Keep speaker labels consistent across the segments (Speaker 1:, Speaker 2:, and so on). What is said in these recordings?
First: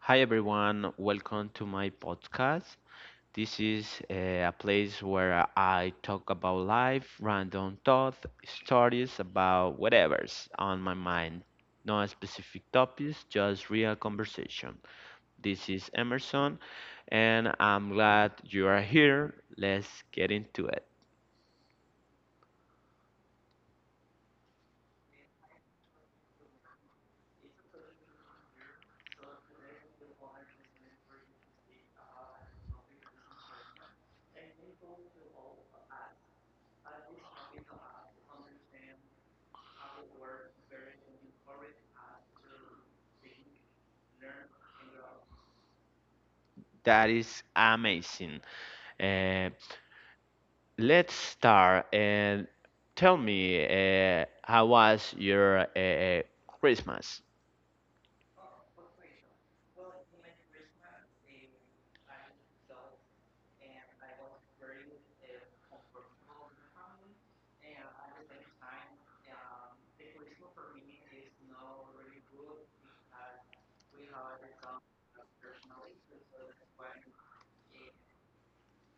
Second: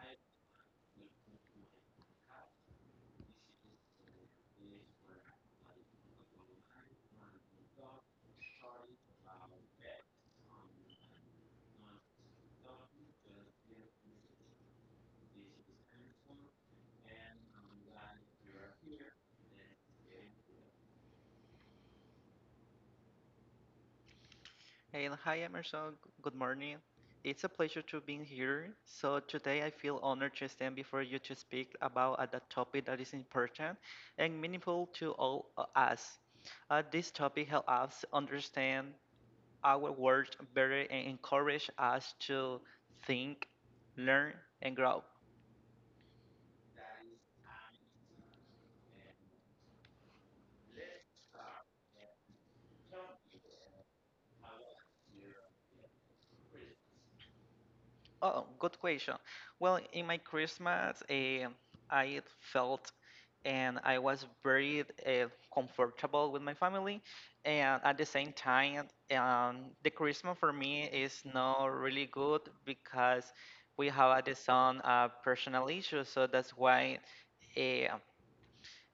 Speaker 1: Hi everyone, welcome to my podcast. This is a place where I talk about life, random thoughts, stories about whatever's on my mind. No specific topics, just real conversation. This is Emerson, and I'm glad you are here. Let's get into it.
Speaker 2: Hey, and hi Emerson. Good morning. It's a pleasure to be here. So today I feel honored to stand before you to speak about a the topic that is important and meaningful to all of us. This topic helps us understand our world better and encourage us to think, learn, and grow.
Speaker 1: That is amazing. Uh, Let's start and tell me how was your Christmas?
Speaker 2: Oh, good question. Well, in my Christmas, I felt and I was very comfortable with my family. And at the same time, the Christmas for me is not really good because we have at the some personal issues. So that's why uh,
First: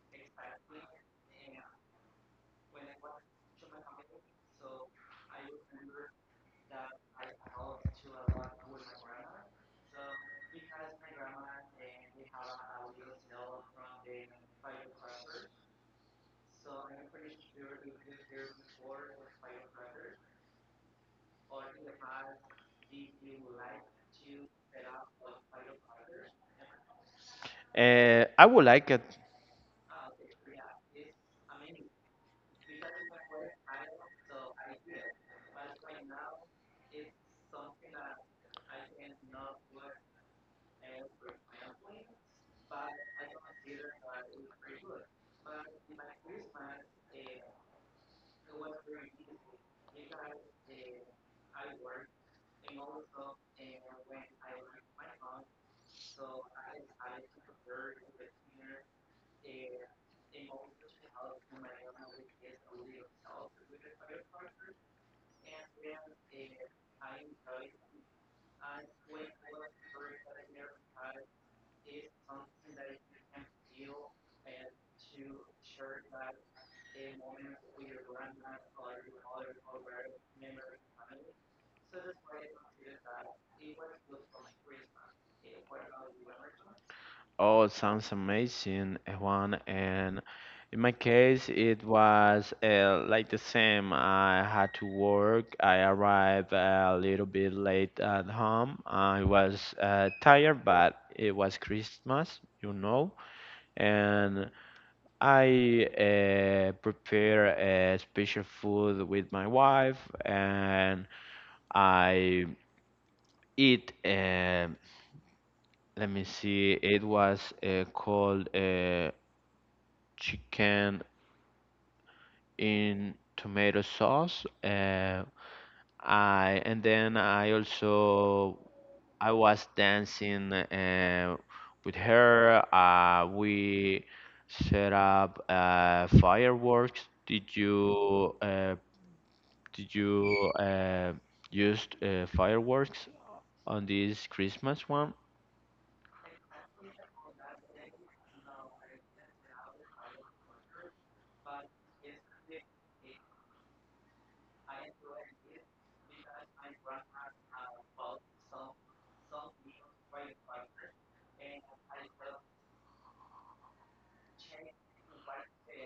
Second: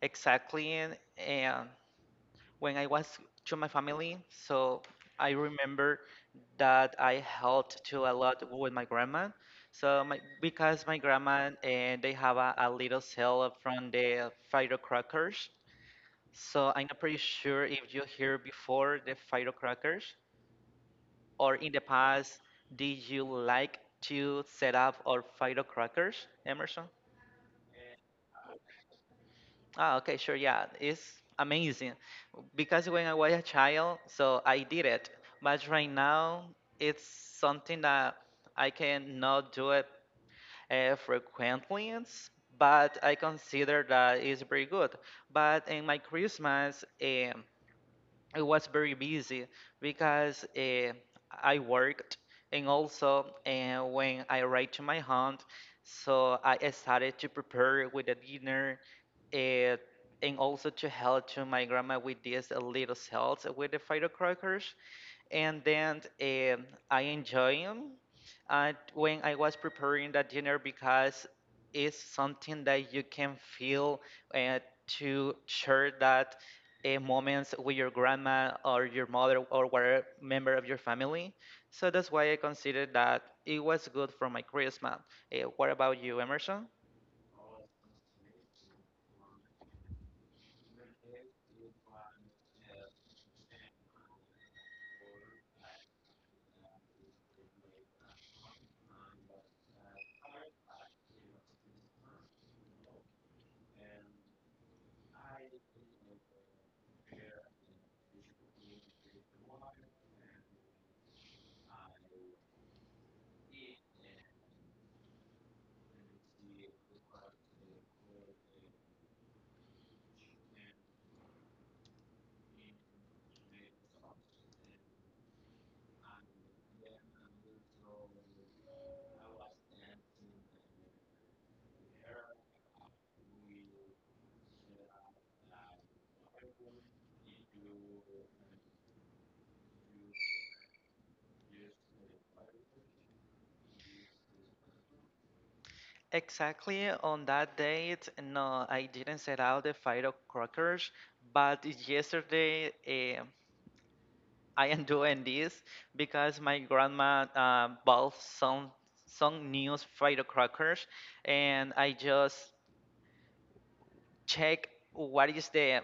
Speaker 2: exactly. And when I was to my family. So I remember that I helped to a lot with my grandma. So my because my grandma and they have a little sale from the firecrackers. So I'm not pretty sure if you hear before the firecrackers or in the past did you like to set up or firecrackers, Emerson?
Speaker 1: I would like it.
Speaker 2: Ah, okay, sure, yeah, it's amazing because when I was a child, so I did it, but right now it's something that I cannot do it frequently, but I consider that it's pretty good. But in my Christmas, it was very busy because I worked and also when I arrived to my home, so I started to prepare with the dinner uh, and also to help to my grandma with these little cells with the firecrackers and then um, I enjoy them when I was preparing that dinner because it's something that you can feel uh, to share that moments with your grandma or your mother or whatever member of your family. So that's why I considered that it was good for my Christmas. What about you, Emerson?
Speaker 1: Oh, it sounds amazing, Juan. And in my case, it was like the same. I had to work. I arrived a little bit late at home. I was tired, but it was Christmas. And I prepare a special food with my wife, and I eat. Let me see. It was called chicken in tomato sauce. I and then I also I was dancing with her. We set up fireworks. Did you use fireworks on this Christmas one?
Speaker 2: Exactly on that date, no, I didn't set out the fight of crackers, but yesterday. I am doing this because my grandma bought some new Friday crackers, and I just check what is the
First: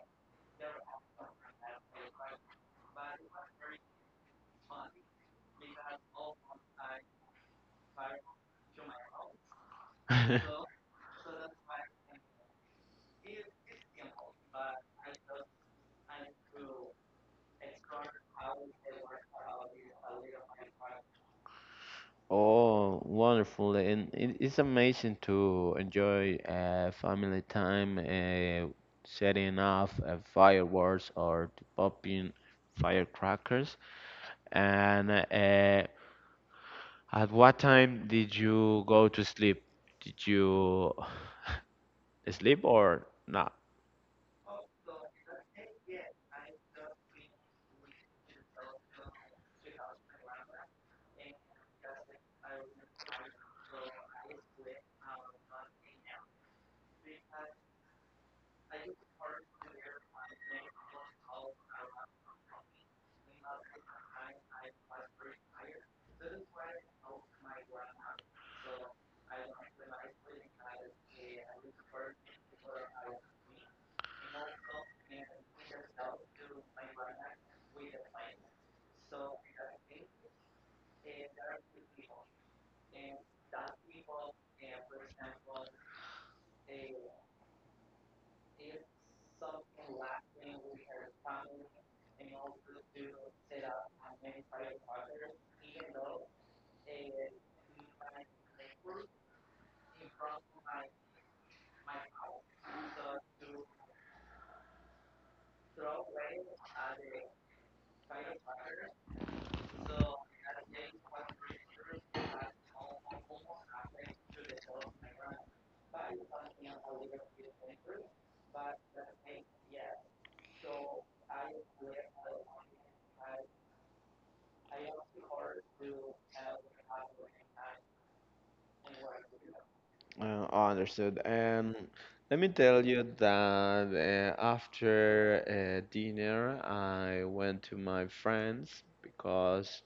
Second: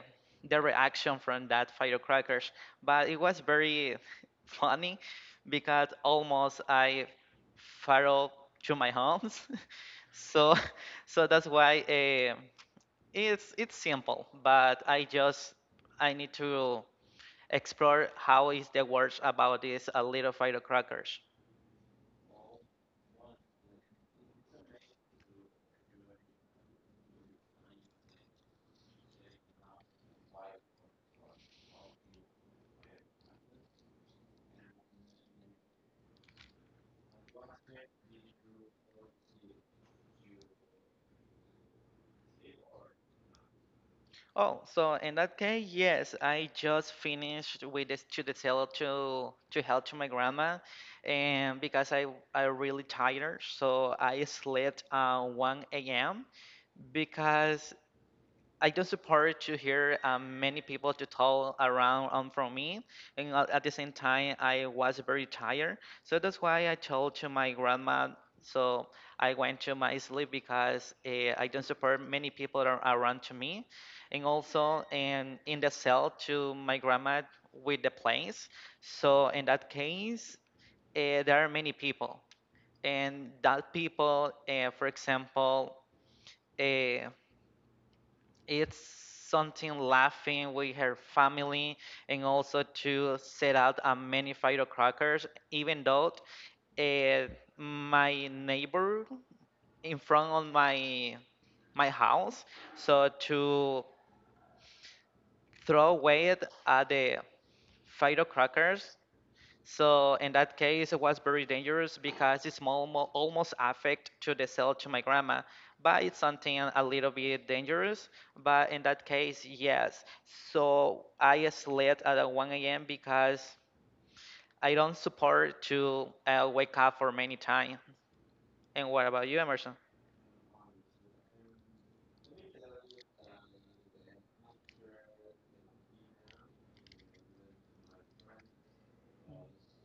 Speaker 2: the reaction from that Friday crackers. But it was very funny because almost I fell to my homes. so so that's why it's simple. But I just I need to explore how is the words about this little firecrackers.
Speaker 1: Oh, wonderful! And it's amazing to enjoy family time, setting off fireworks or to popping firecrackers. And at what time did you go to sleep? Did you sleep or not?
Speaker 2: Oh, so in that case, yes, I just finished with this to the sale to help to my grandma, and because I really tired, so I slept 1 a.m. because I do support to hear many people to talk around from me, and at the same time I was very tired, so that's why I told to my grandma. So I went to my sleep because I don't support many people around to me, and also and in the cell to my grandma with the place. So in that case, there are many people, and that people, for example. Uh, it's something laughing with her family and also to set out a many firecrackers even though uh, my neighbor in front of my house so to throw away it at the firecrackers so in that case, it was very dangerous because it's almost affect to the cell to my grandma, but it's something a little bit dangerous. But in that case, yes. So I slept at 1 a.m. because I don't support to wake up for many time. And what about you, Emerson?
Speaker 1: Oh, understood. And let me tell you that after dinner, I went to my friends because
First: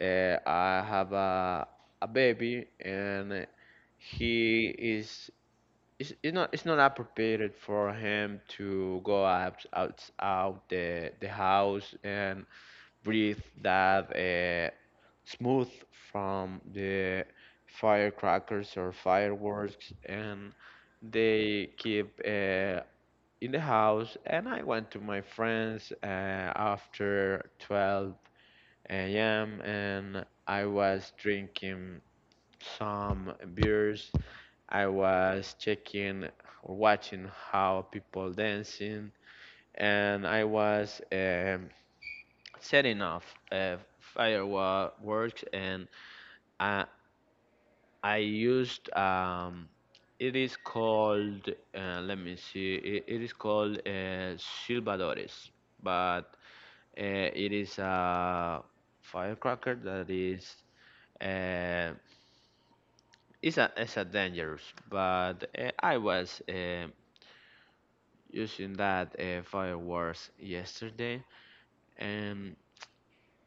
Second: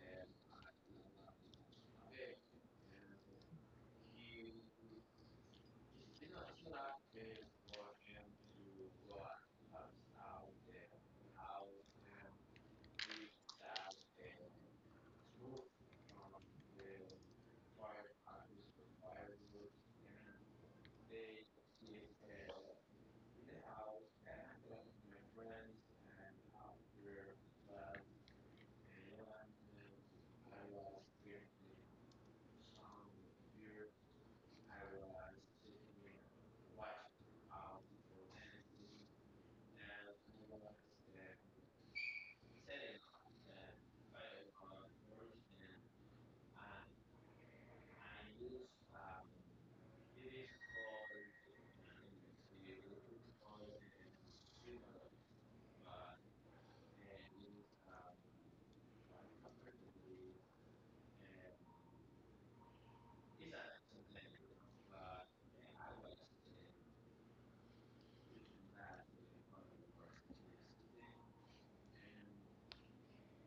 Speaker 1: I have a baby, and he is it's not appropriate for him to go out the house and breathe that smooth from the firecrackers or fireworks and they keep in the house, and I went to my friends after 12 a.m, and I was drinking some beers. I was checking or watching how people dancing, and I was setting off uh, fireworks, and I, I used it is called let me see, it is called Silvadores, but it is a firecracker that is uh, it's a dangerous, but I was using that fireworks yesterday and.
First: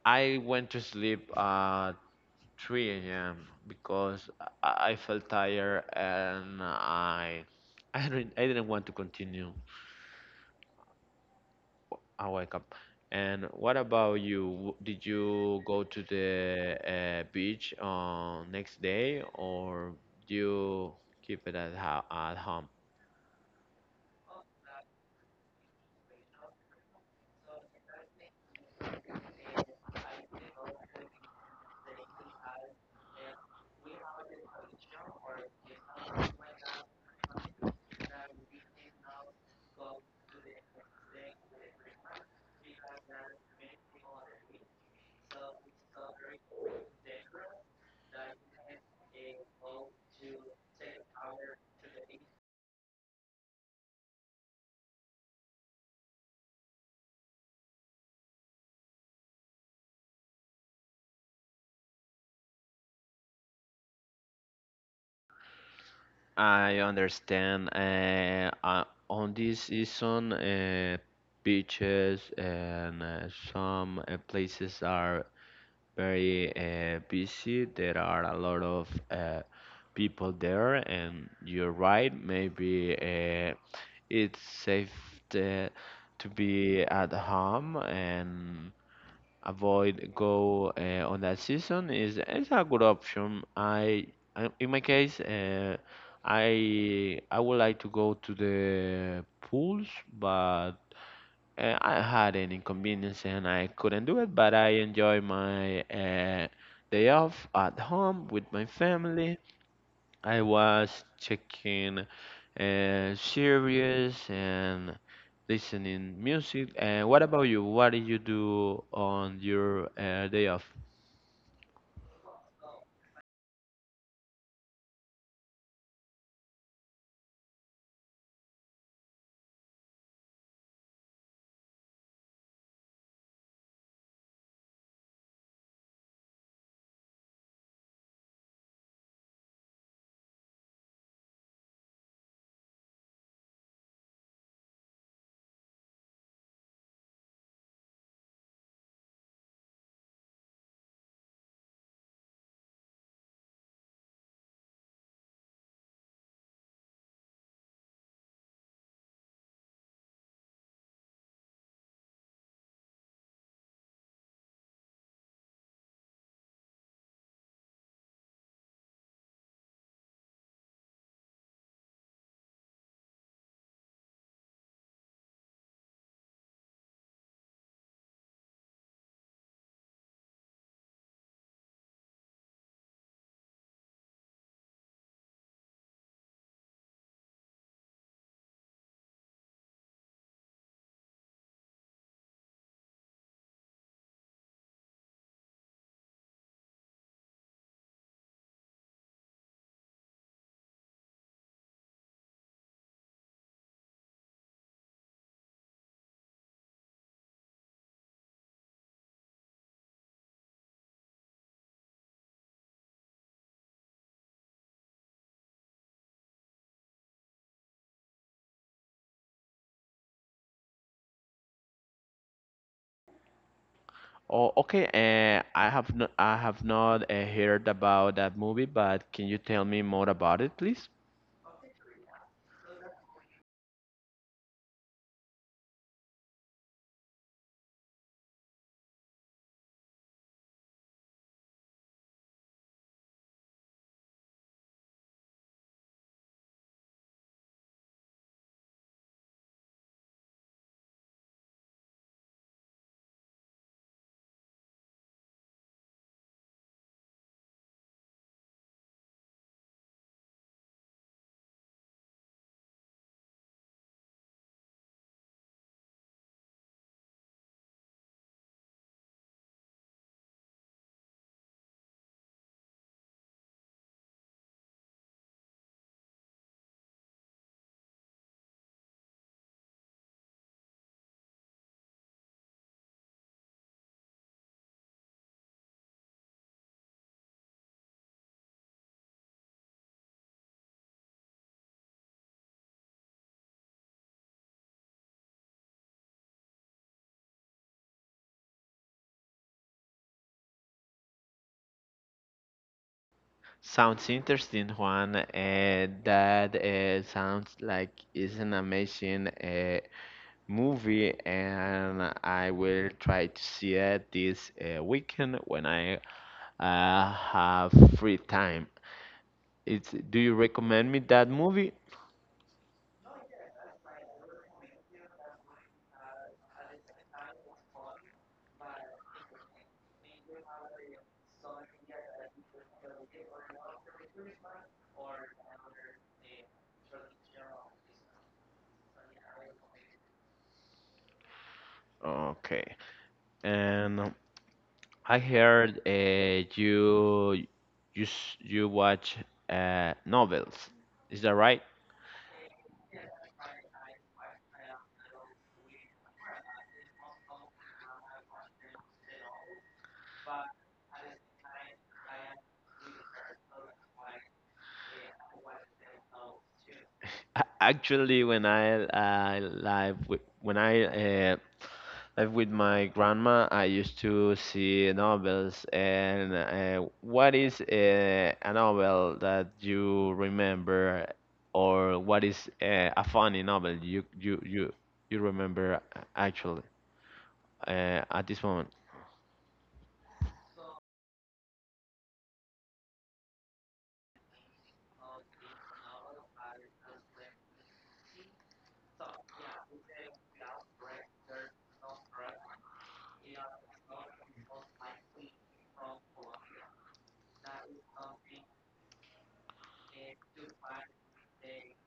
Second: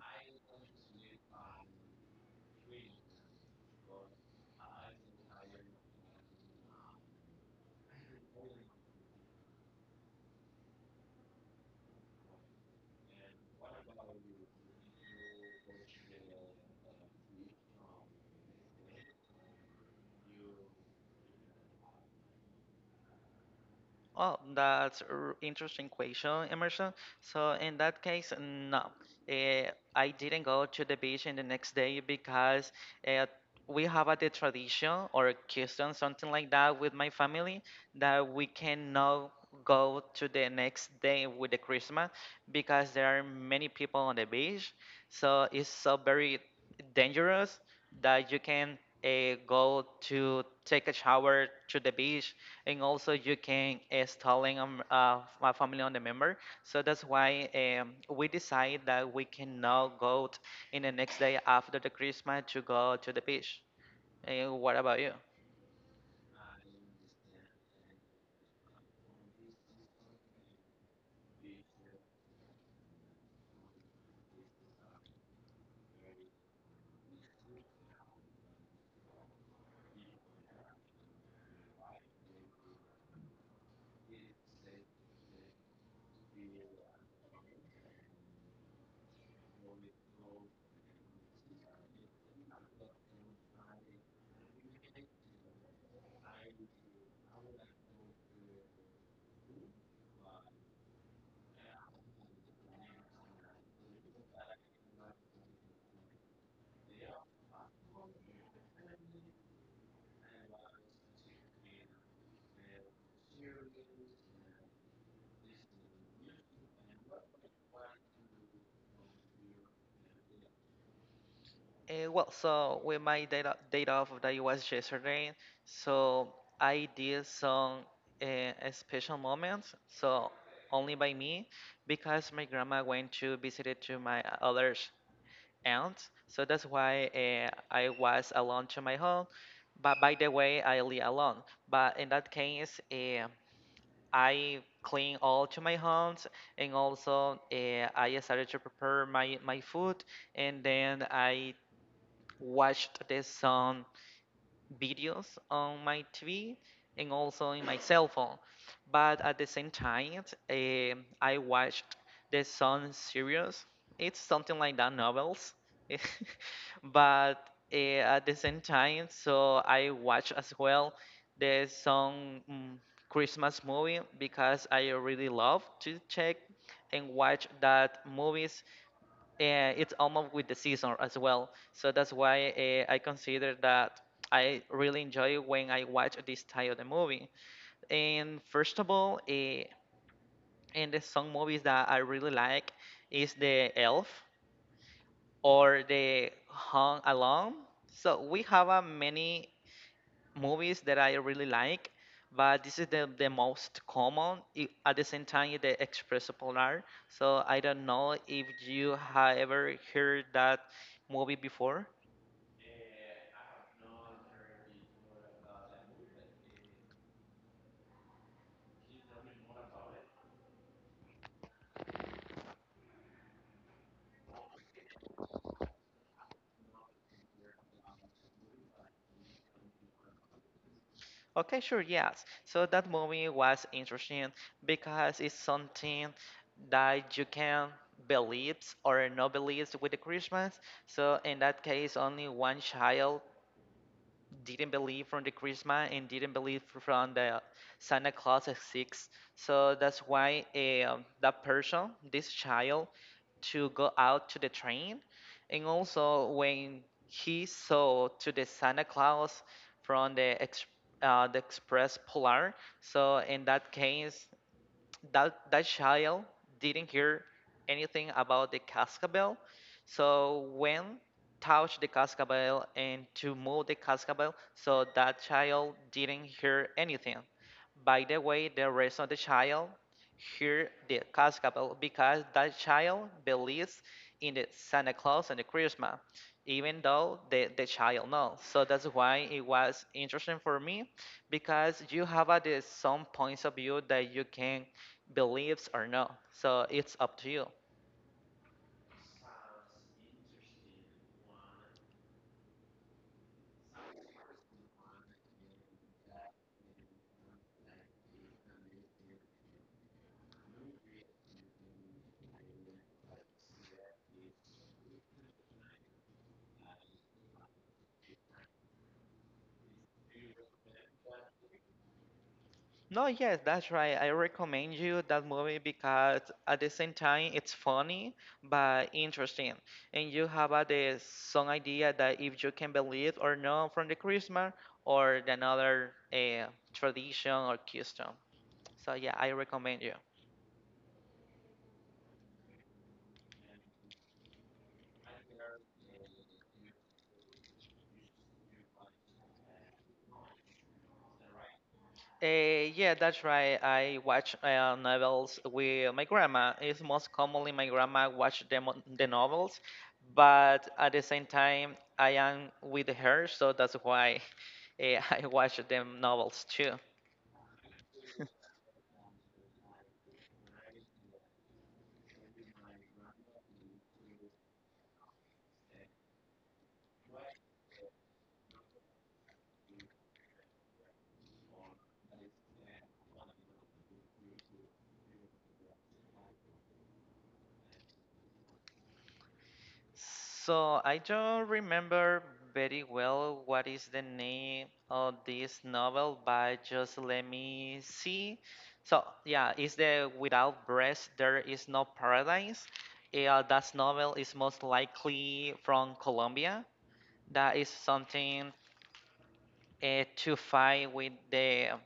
Speaker 1: I went to sleep at 3 a.m. because I felt tired and I didn't want to continue. I wake up. And what about you? Did you go to the beach on next day or you keep it at ho at home?
Speaker 2: Oh, that's a interesting question, Emerson. So in that case, no, I didn't go to the beach in the next day because uh, we have a the tradition or a custom, something like that, with my family that we cannot go to the next day with the Christmas because there are many people on the beach. So it's so very dangerous that you can go to take a shower to the beach and also you can installing my family on the member. So that's why we decide that we cannot in the next day after the Christmas to go to the beach. And what about you?
Speaker 1: I understand. On this season, beaches and some places are very busy. There are a lot of people there, and you're right. Maybe it's safe to, to be at home and avoid go on that season. Is a good option. I In my case, I would like to go to the pools, but I had an inconvenience and I couldn't do it, but I enjoy my day off at home with my family. I was checking series and listening music. And what about you? What did you do on your day off?
Speaker 2: Well, so with my day off that it was yesterday, so I did some special moments. So only by me because my grandma went to visit it to my others aunt. So that's why I was alone to my home. But by the way, I live alone. But in that case, I clean all to my homes, and also I started to prepare my food, and then I watched the sun videos on my TV and also in my cell phone. But at the same time, I watched the Sun series. It's something like that novels, but at the same time, so I watch as well the Sun Christmas movie because I really love to check and watch that movies it's almost with the season as well. So that's why I consider that I really enjoy when I watch this type of the movie. And first of all, and the some movies that I really like is the Elf or the Hung Alone. So we have a many movies that I really like, but this is the most common. At the same time, the Expresso Polar. So I don't know if you have ever heard that movie before.
Speaker 1: Oh, okay. I have not heard about that movie, but can you tell me more about it, please?
Speaker 2: Okay, sure, yes. So that movie was interesting because it's something that you can believe or not believe with the Christmas. So in that case, only one child didn't believe from the Christmas and didn't believe from the Santa Claus at six. So that's why that person, this child, to go out to the train, and also when he saw to the Santa Claus from the Express Polar. So in that case, that child didn't hear anything about the cascabel. So when touch the cascabel and to move the cascabel, so that child didn't hear anything. By the way, the rest of the child hear the cascabel because that child believes in the Santa Claus and the Christmas, even though the child knows. So that's why it was interesting for me because you have at some points of view that you can believes or no. So it's up to you.
Speaker 1: Sounds interesting, Juan. That sounds like it's an amazing movie, and I will try to see it this weekend when I have free time. It's, do you recommend me that movie?
Speaker 2: No, yes, that's right. I recommend you that movie because at the same time it's funny but interesting, and you have the some idea that if you can believe or not from the Christmas or the another tradition or custom. So yeah, I recommend you.
Speaker 1: Okay. And I heard you you watch novels. Is that right?
Speaker 2: Uh, yeah, that's right. I watch novels with my grandma. It's most commonly my grandma watch the novels, but at the same time, I am with her, so that's why I watch them novels too.
Speaker 1: Actually, when I live with when I uh, live with my grandma, I used to see novels. And what is a novel that you remember, or what is a funny novel you remember actually at this moment?
Speaker 2: So I don't remember very well what is the name of this novel, but just let me see. So yeah, it's the Without Breath, There Is No Paradise. Yeah, that novel is most likely from Colombia. That is something to fight with the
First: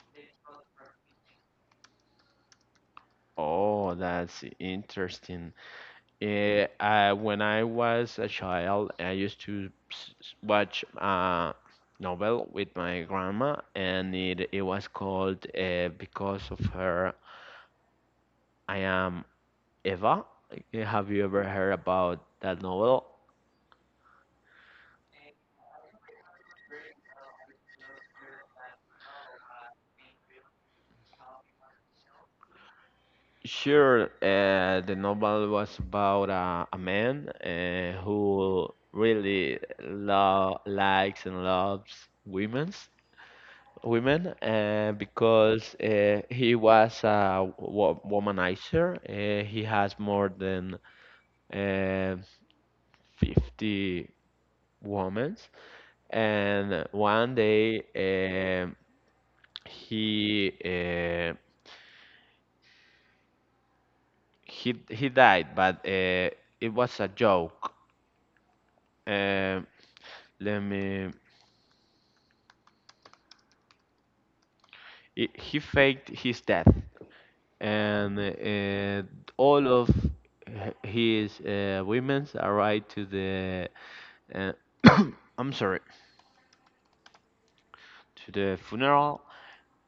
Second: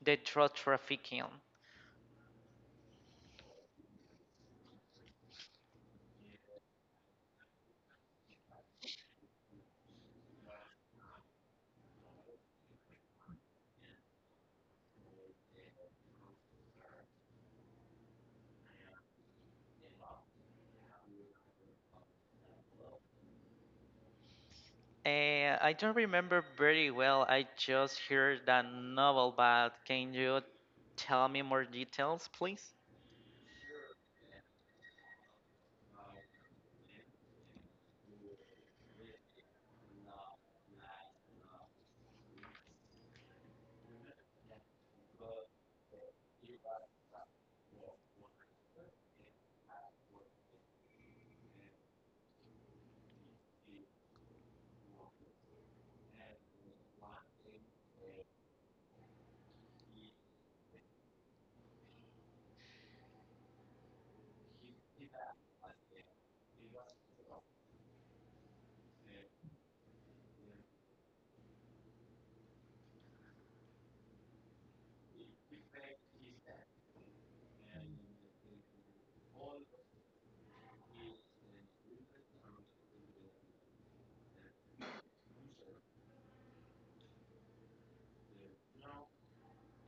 Speaker 2: the drug trafficking.
Speaker 1: Oh, that's interesting. When I was a child, I used to s- s- watch a novel with my grandma, and it was called Because of Her, I Am Eva. Eh, have you ever heard about that novel?
Speaker 2: I don't remember very well. I just heard that novel, but can you tell me more details, please?
Speaker 1: Sure, the novel was about a man who really lo likes and loves women, women because he was a womanizer. He has more than uh, 50 women. And one day um he, uh, he died, but it was a joke. Um let me. He faked his death, and all of his women's arrived to the uh, I'm sorry, to the funeral,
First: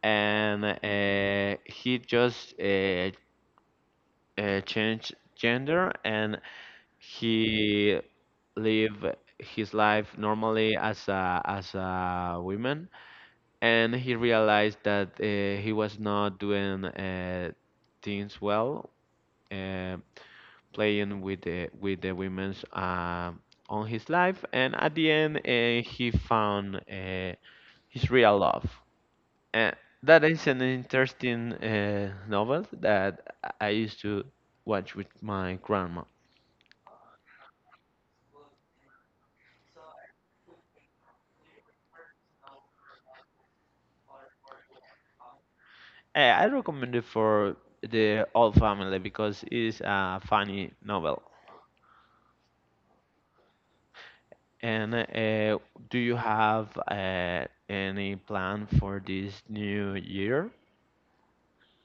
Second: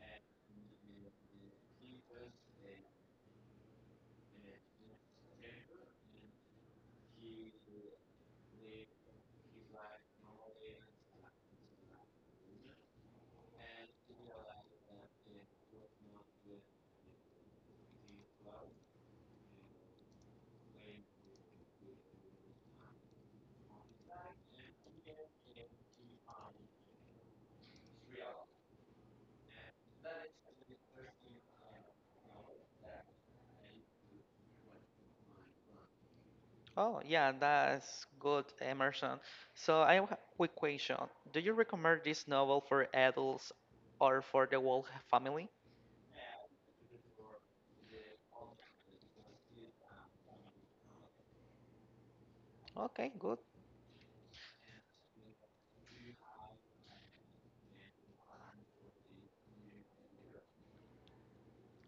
Speaker 1: and he just changed gender and he live his life normally as a woman, and he realized that he was not doing things well. Uh, Playing with the women's on his life, and at the end he found his real love. And that is an interesting novel that I used to watch with my grandma.
Speaker 2: Oh, yeah, that's good, Emerson. So I have a quick question. Do you recommend this novel for adults or for the whole family?
Speaker 1: Eh, I recommend it for the whole family because it's a funny novel.
Speaker 2: Okay, good.
Speaker 1: And do you have any plan for this new year?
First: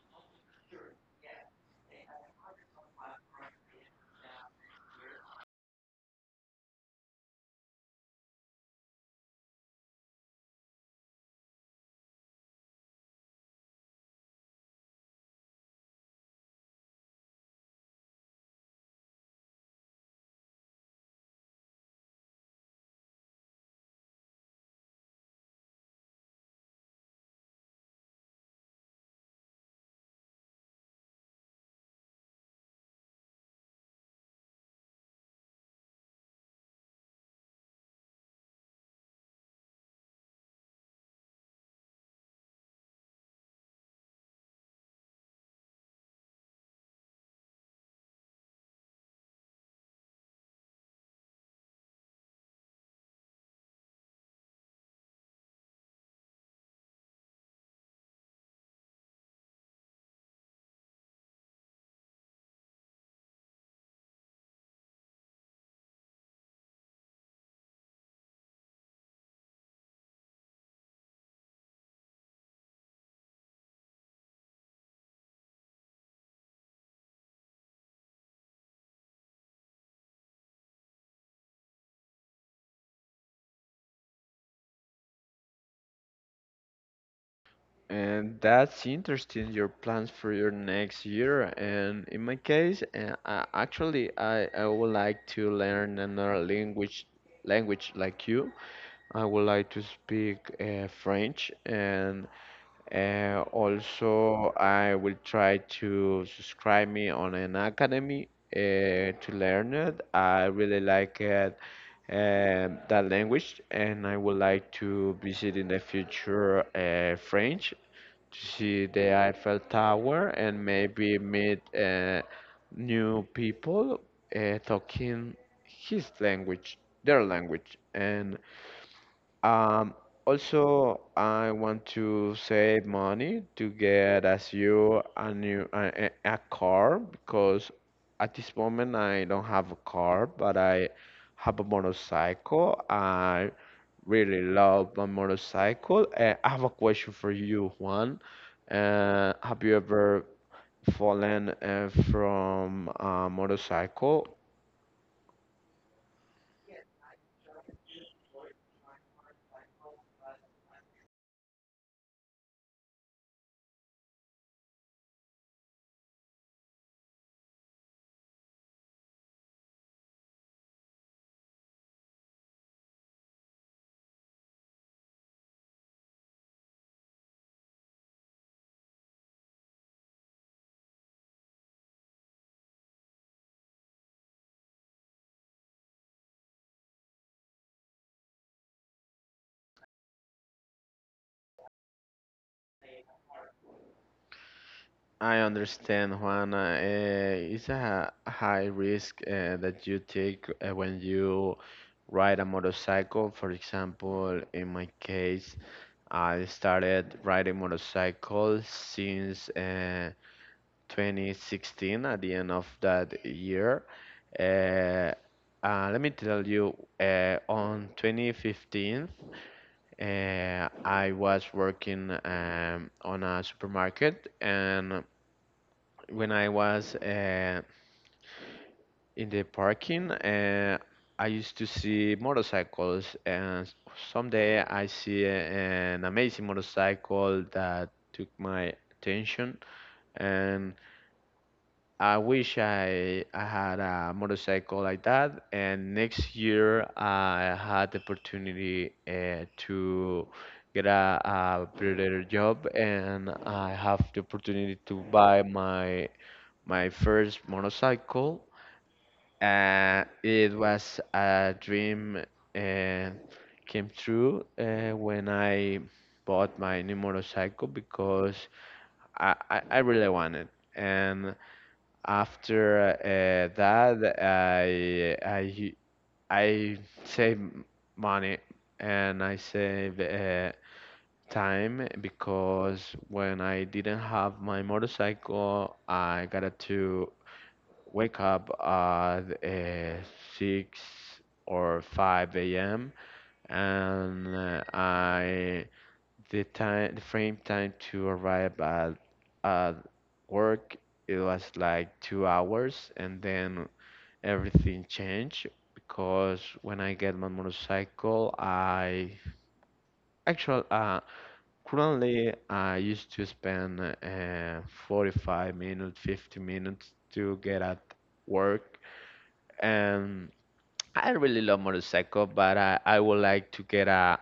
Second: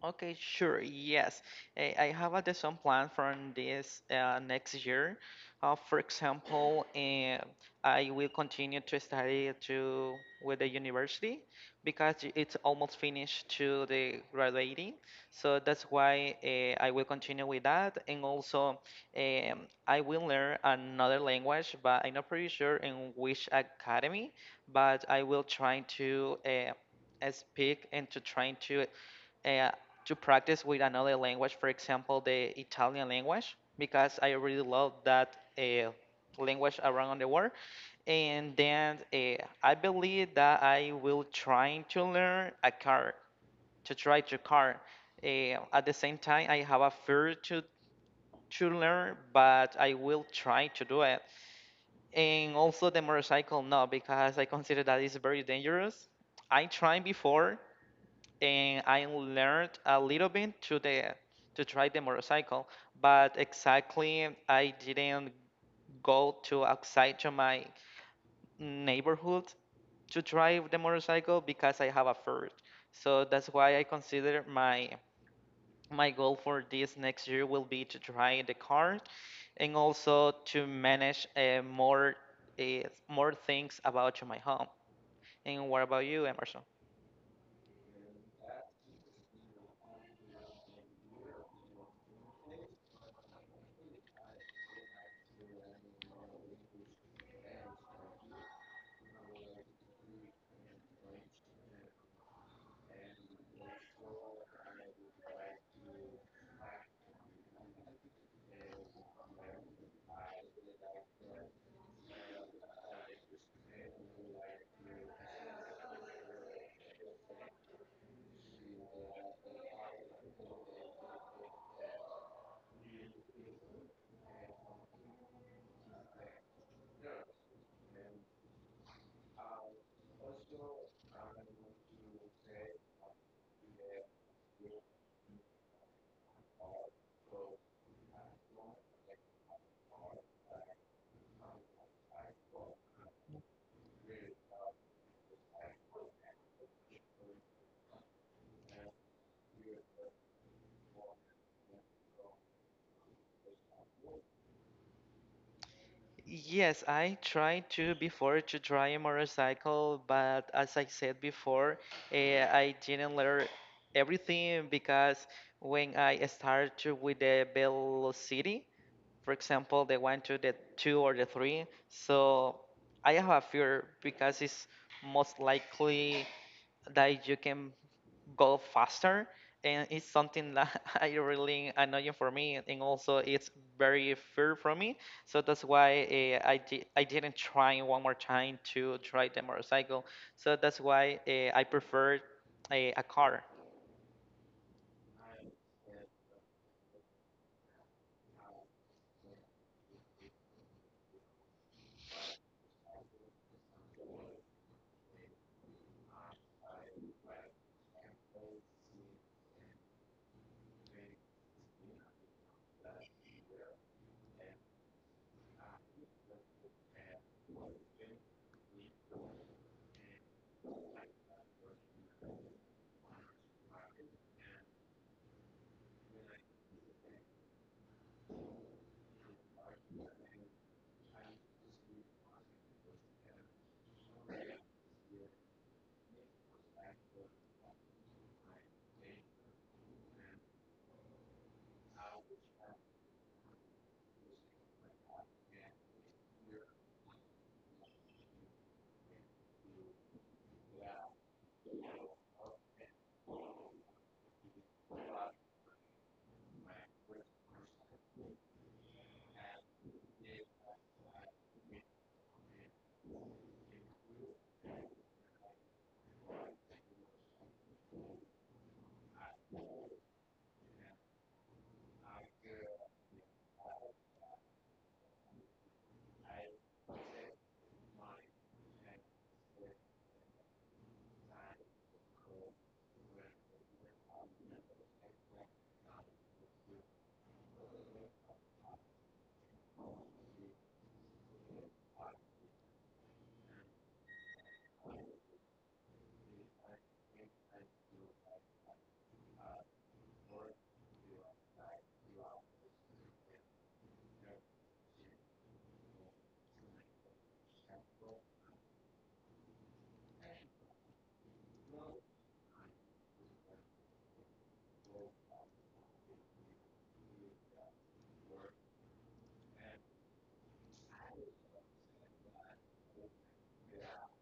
Speaker 2: Okay, sure. Yes. I have a some plan from this next year. For example, I will continue to study to with the university because it's almost finished to the graduating. So that's why I will continue with that. And also, um, I will learn another language, but I'm not pretty sure in which academy, but I will try to speak and to trying uh, to practice with another language, for example, the Italian language, because I really love that language around the world. And then I believe that I will try to learn a car, to try to car. At the same time, I have a fear to learn, but I will try to do it. And also the motorcycle, no, because I consider that it's very dangerous. I tried before, and I learned a little bit to the to try the motorcycle, but exactly I didn't go to outside to my neighborhood to drive the motorcycle because I have a Ford. So that's why I consider my goal for this next year will be to try the car and also to manage uh, more more things about my home. And what about you, Emerson?
Speaker 1: And that's interesting, your plans for your next year. And in my case, actually, I would like to learn another language, language like you. I would like to speak French, and also I will try to subscribe me on an academy to learn it. I really like it that language, and I would like to visit in the future French, see the Eiffel Tower and maybe meet new people uh, talking his language, their language, and um, also, I want to save money to get as you a new a car because at this moment I don't have a car, but I have a motorcycle. I really love my motorcycle. I have a question for you, Juan. Have you ever fallen from a motorcycle?
Speaker 2: Yes, I tried to before to try a motorcycle, but as I said before, I didn't learn everything because when I started with the velocity, for example, the one to the two or the three, so I have a fear because it's most likely that you can go faster, and it's something that I really annoying for me, and also it's very fair for me. So that's why I didn't try one more time to try the motorcycle. So that's why I prefer a car.
Speaker 1: I understand, Juana. It's a high risk that you take when you ride a motorcycle. For example, in my case, I started riding motorcycle since 2016, at the end of that year. Uh, Let me tell you, on 2015, I was working on a supermarket, and when I was in the parking, I used to see motorcycles, and someday I see an amazing motorcycle that took my attention, and I wish I had a motorcycle like that. And next year I had the opportunity to get a better job, and I have the opportunity to buy my first motorcycle. It was a dream uh, came true when I bought my new motorcycle because I really wanted. And after that, I save money and I save time because when I didn't have my motorcycle, I got to wake up at 6 or 5 a.m. and I the time the frame time to arrive at work, it was like 2 hours, and then everything changed because when I get my motorcycle, I actually currently I used to spend 45 minutes, 50 minutes to get at work. And I really love motorcycle, but I would like to get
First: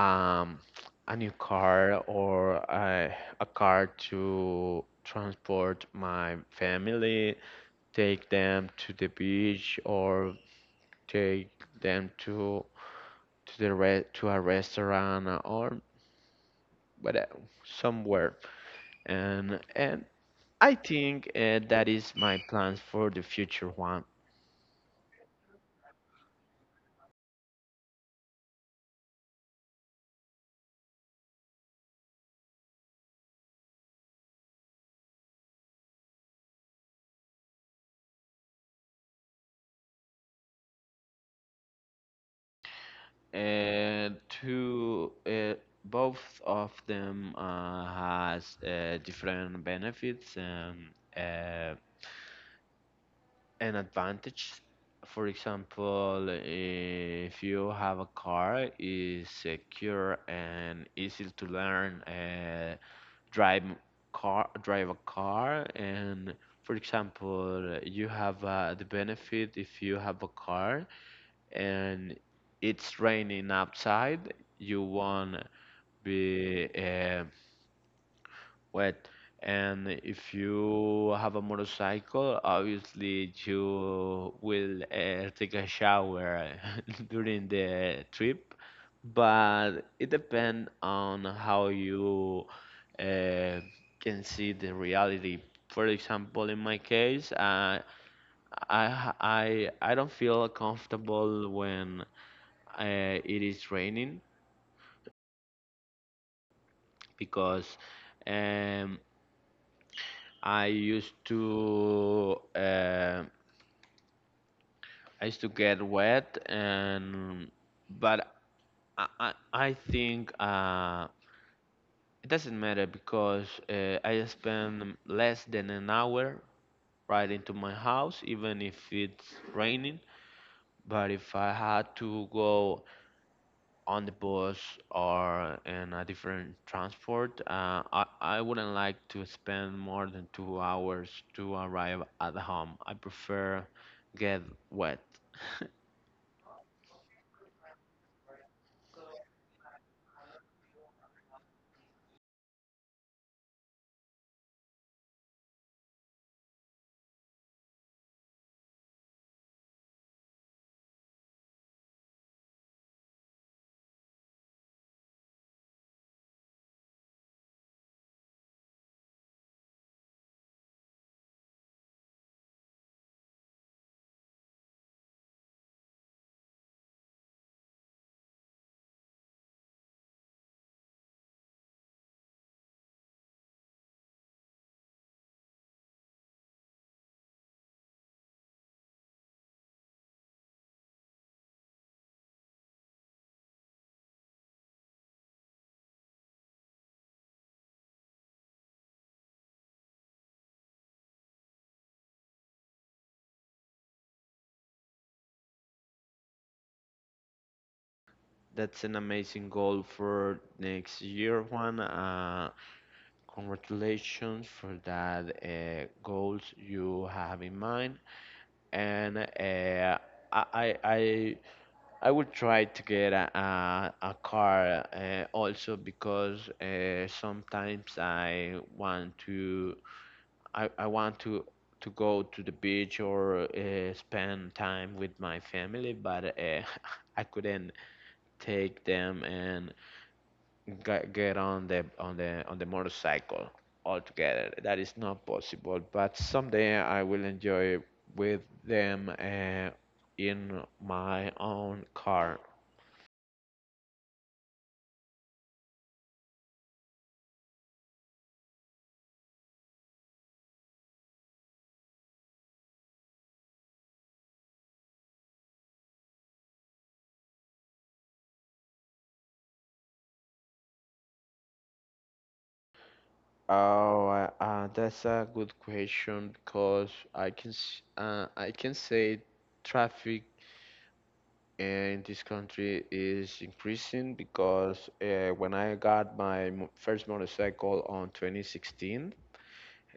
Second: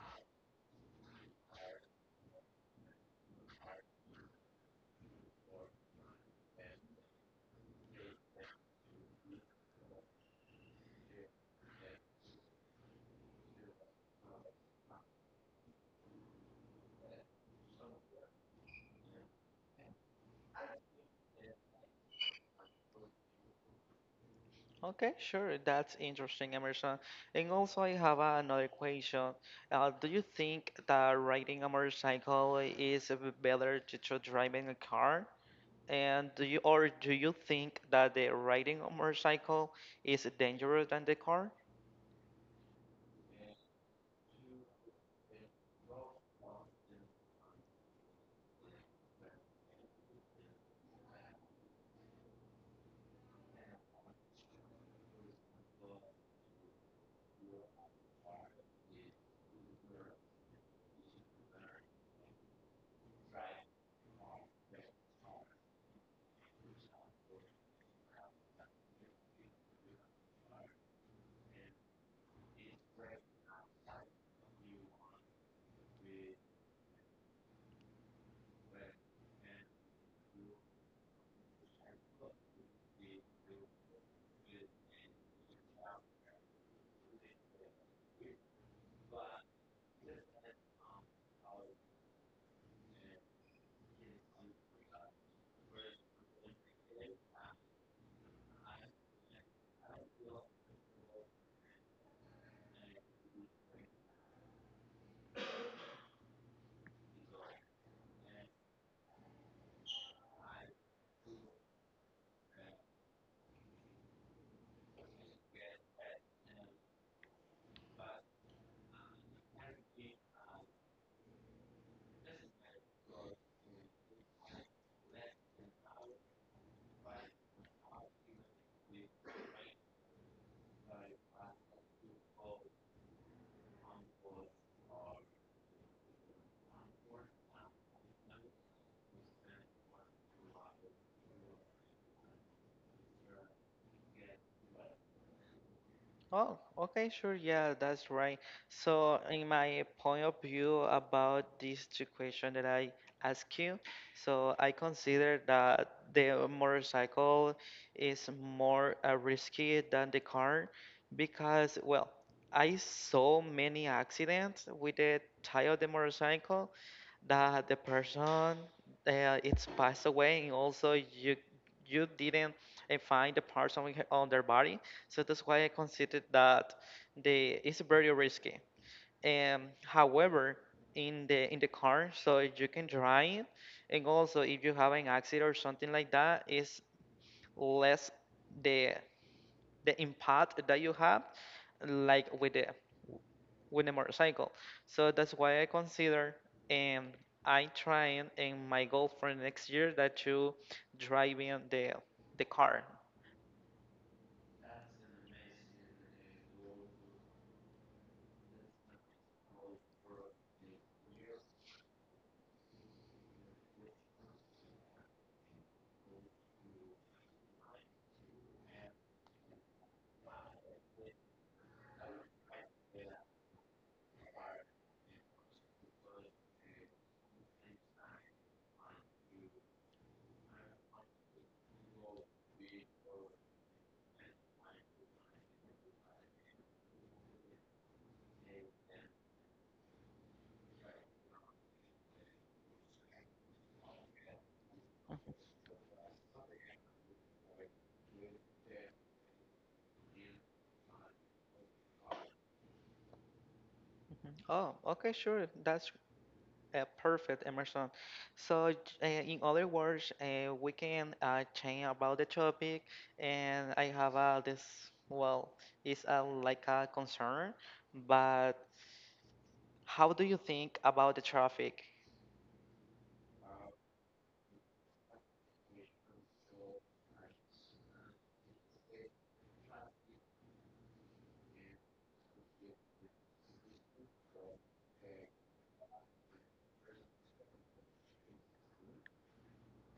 Speaker 1: um a new car or a car to transport my family, take them to the beach, or take them to to a restaurant or whatever somewhere. And I think that is my plans for the future one.
Speaker 2: Okay, sure, that's interesting, Emerson. And also I have another question. Do you think that riding a motorcycle is better to driving a car? And do you, or do you think that the riding a motorcycle is dangerous than the car?
Speaker 1: And two, both of them has different benefits and uh, an advantage. For example, if you have a car is secure and easy to learn drive drive a car. And for example, you have the benefit if you have a car and it's raining outside, you won't be wet. And if you have a motorcycle, obviously you will take a shower during the trip, but it depends on how you uh, can see the reality. For example, in my case, I don't feel comfortable when uh, it is raining because um, I used to uh, I used to get wet. And but I I, I think it doesn't matter because I spend less than an hour right into my house even if it's raining. But if I had to go on the bus or in a different transport. I wouldn't like to spend more than 2 hours to arrive at home. I prefer get wet.
Speaker 2: Oh, okay, sure. Yeah, that's right. So, in my point of view about these two questions that I ask you, so I consider that the motorcycle is more risky than the car because, well, I saw many accidents with the tire of the motorcycle that the person, it's passed away, and also you didn't find the parts on, on their body. So that's why I considered that the it's very risky. However, in the car, so you can drive, and also if you have an accident or something like that, is less the the impact that you have, like with the motorcycle. So that's why I consider, and I try, and my goal for next year that you driving the car.
Speaker 1: That's an amazing goal for next year, Juan. Congratulations for that goals you have in mind, and I, I I I will try to get a car also because sometimes I want to go to the beach or spend time with my family, but I couldn't take them and get on the on the motorcycle altogether. That is not possible. But someday I will enjoy with them in my own car.
Speaker 2: Mhm. Oh, okay, sure. That's perfect, Emerson. So, in other words, we can change about the topic, and I have this. Well, it's like a concern, but how do you think about the traffic?
Speaker 1: Oh, that's a good question because I can I can say traffic in this country is increasing because when I got my first motorcycle on 2016.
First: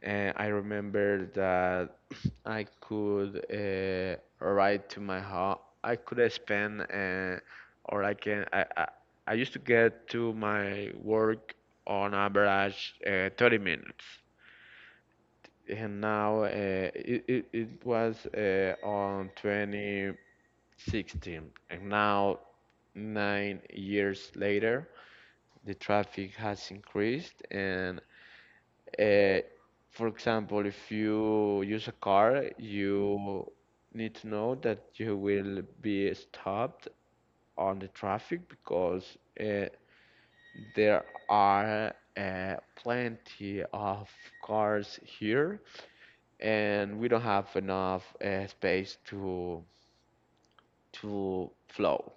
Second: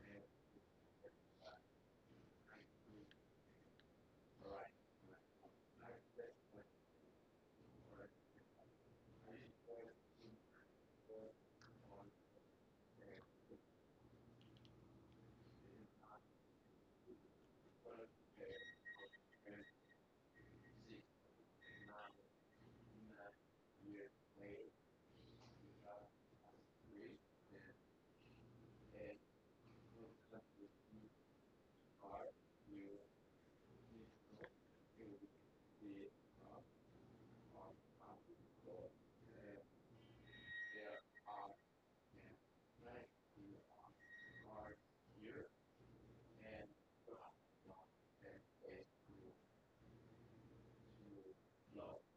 Speaker 1: I remember that I could write to my home. I could spend, or I can. I used to get to my work on average 30 minutes, and now it, it it was on 2016, and now 9 years later, the traffic has increased. And Uh, for example, if you use a car, you need to know that you will be stopped on the traffic because there are plenty of cars here, and we don't have enough space to flow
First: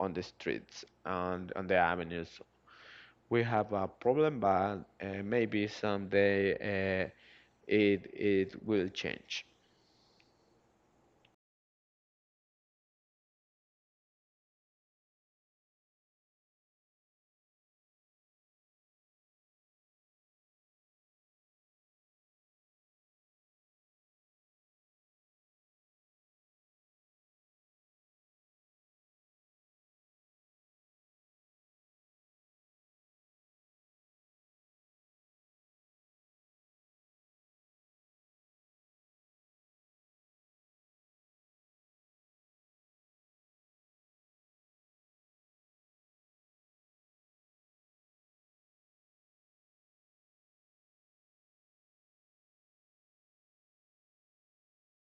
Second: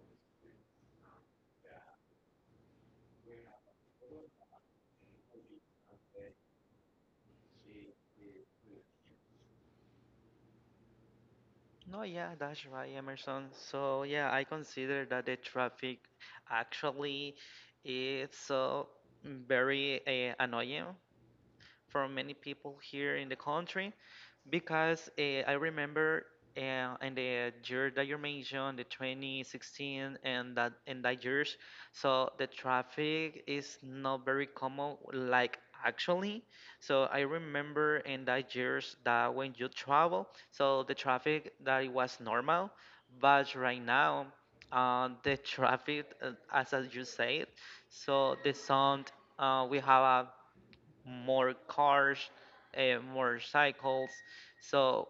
Speaker 1: on the streets and on the avenues. We have a problem, but maybe someday it will change.
Speaker 2: No, yeah, that's right, Emerson. So, yeah, I consider that the traffic actually is so very annoying for many people here in the country. Because I remember in the year that you mentioned, the 2016, and that in that years, so the traffic is not very common like actually. So I remember in that years that when you travel, so the traffic that it was normal, but right now, the traffic, as you said, so the sound, we have a more cars, more cycles, so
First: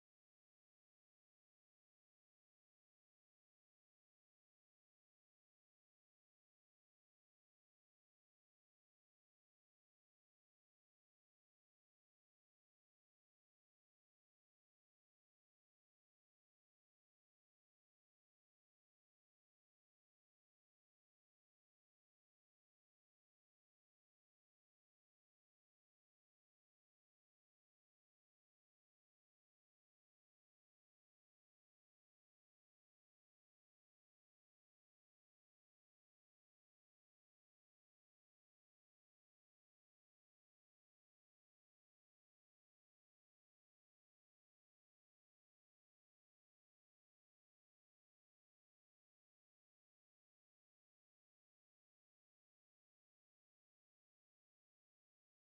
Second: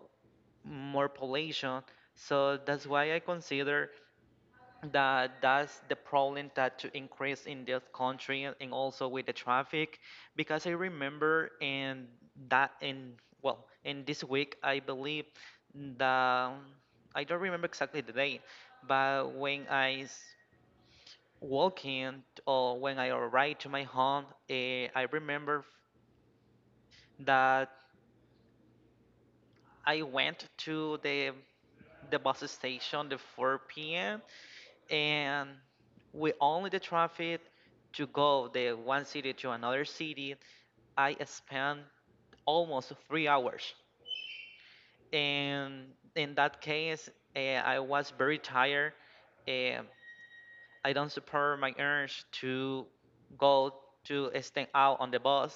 Speaker 2: more pollution. So that's why I consider that that's the problem that to increase in this country, and also with the traffic, because I remember in that in well in this week I believe that I don't remember exactly the day, but when walk in, or when I arrived to my home, I remember that I went to the bus station the 4 p.m. and with only the traffic to go the one city to another city, I spent almost 3 hours. And in that case, I was very tired. And I don't support my urge to go to stand out on the bus,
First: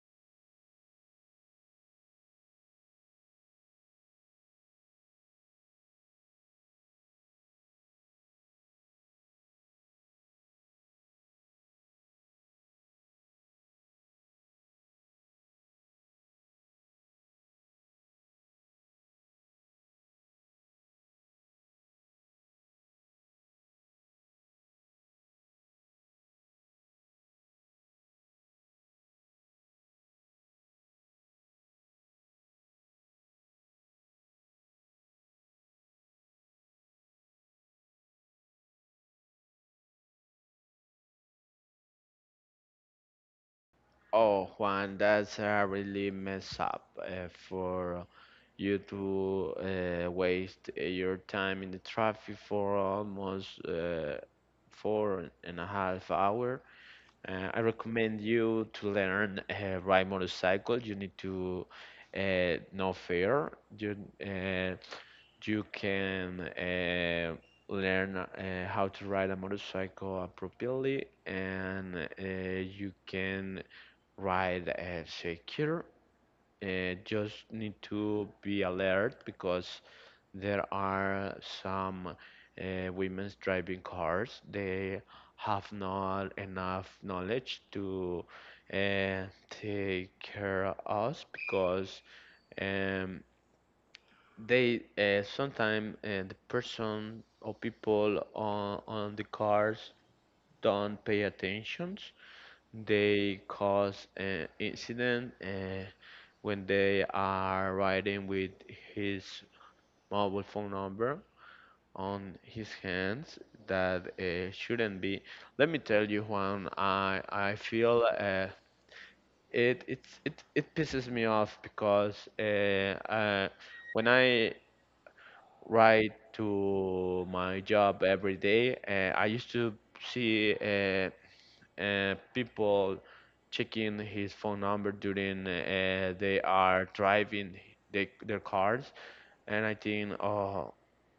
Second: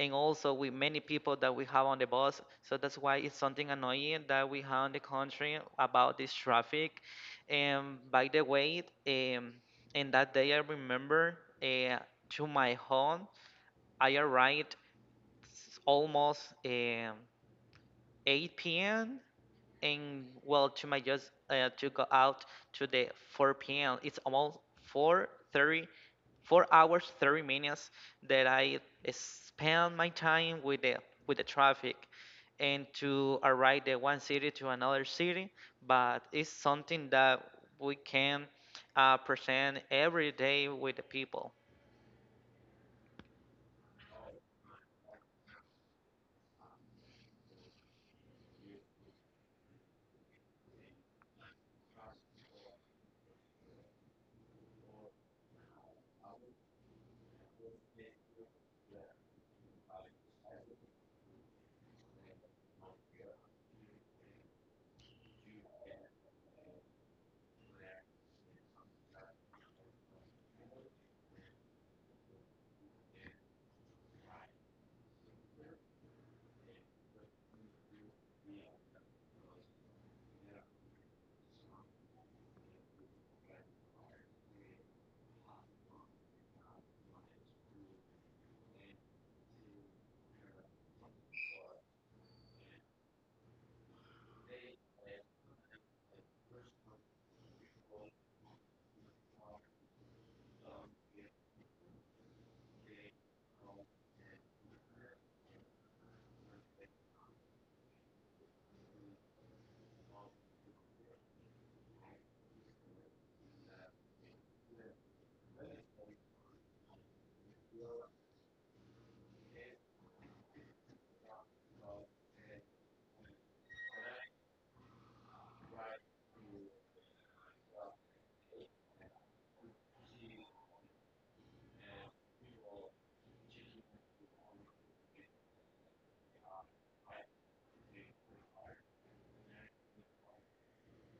Speaker 2: and also with many people that we have on the bus. So that's why it's something annoying that we have in the country about this traffic. And by the way, in that day I remember to my home, I arrived almost 8 p.m, and well, to my just to go out to the 4 p.m. It's almost 4:30, 4 hours 30 minutes that I spend my time with the traffic, and to arrive the one city to another city. But it's something that we can present every day with the people.
Speaker 1: Oh, Juan, that's a really mess up for you to waste your time in the traffic for almost four and a half hour. I recommend you to learn ride motorcycle. You need to know fear. You uh, you can learn how to ride a motorcycle appropriately, and you can ride secure. Just need to be alert because there are some women's driving cars. They have not enough knowledge to uh, take care of us because um, the person or people on the cars don't pay attention. They cause an incident when they are riding with his mobile phone number on his hands that shouldn't be. Let me tell you, Juan, I feel it it's it it pisses me off because uh, when I ride to my job every day, I used to see people checking his phone number during they are driving. Their cars, and I think, oh,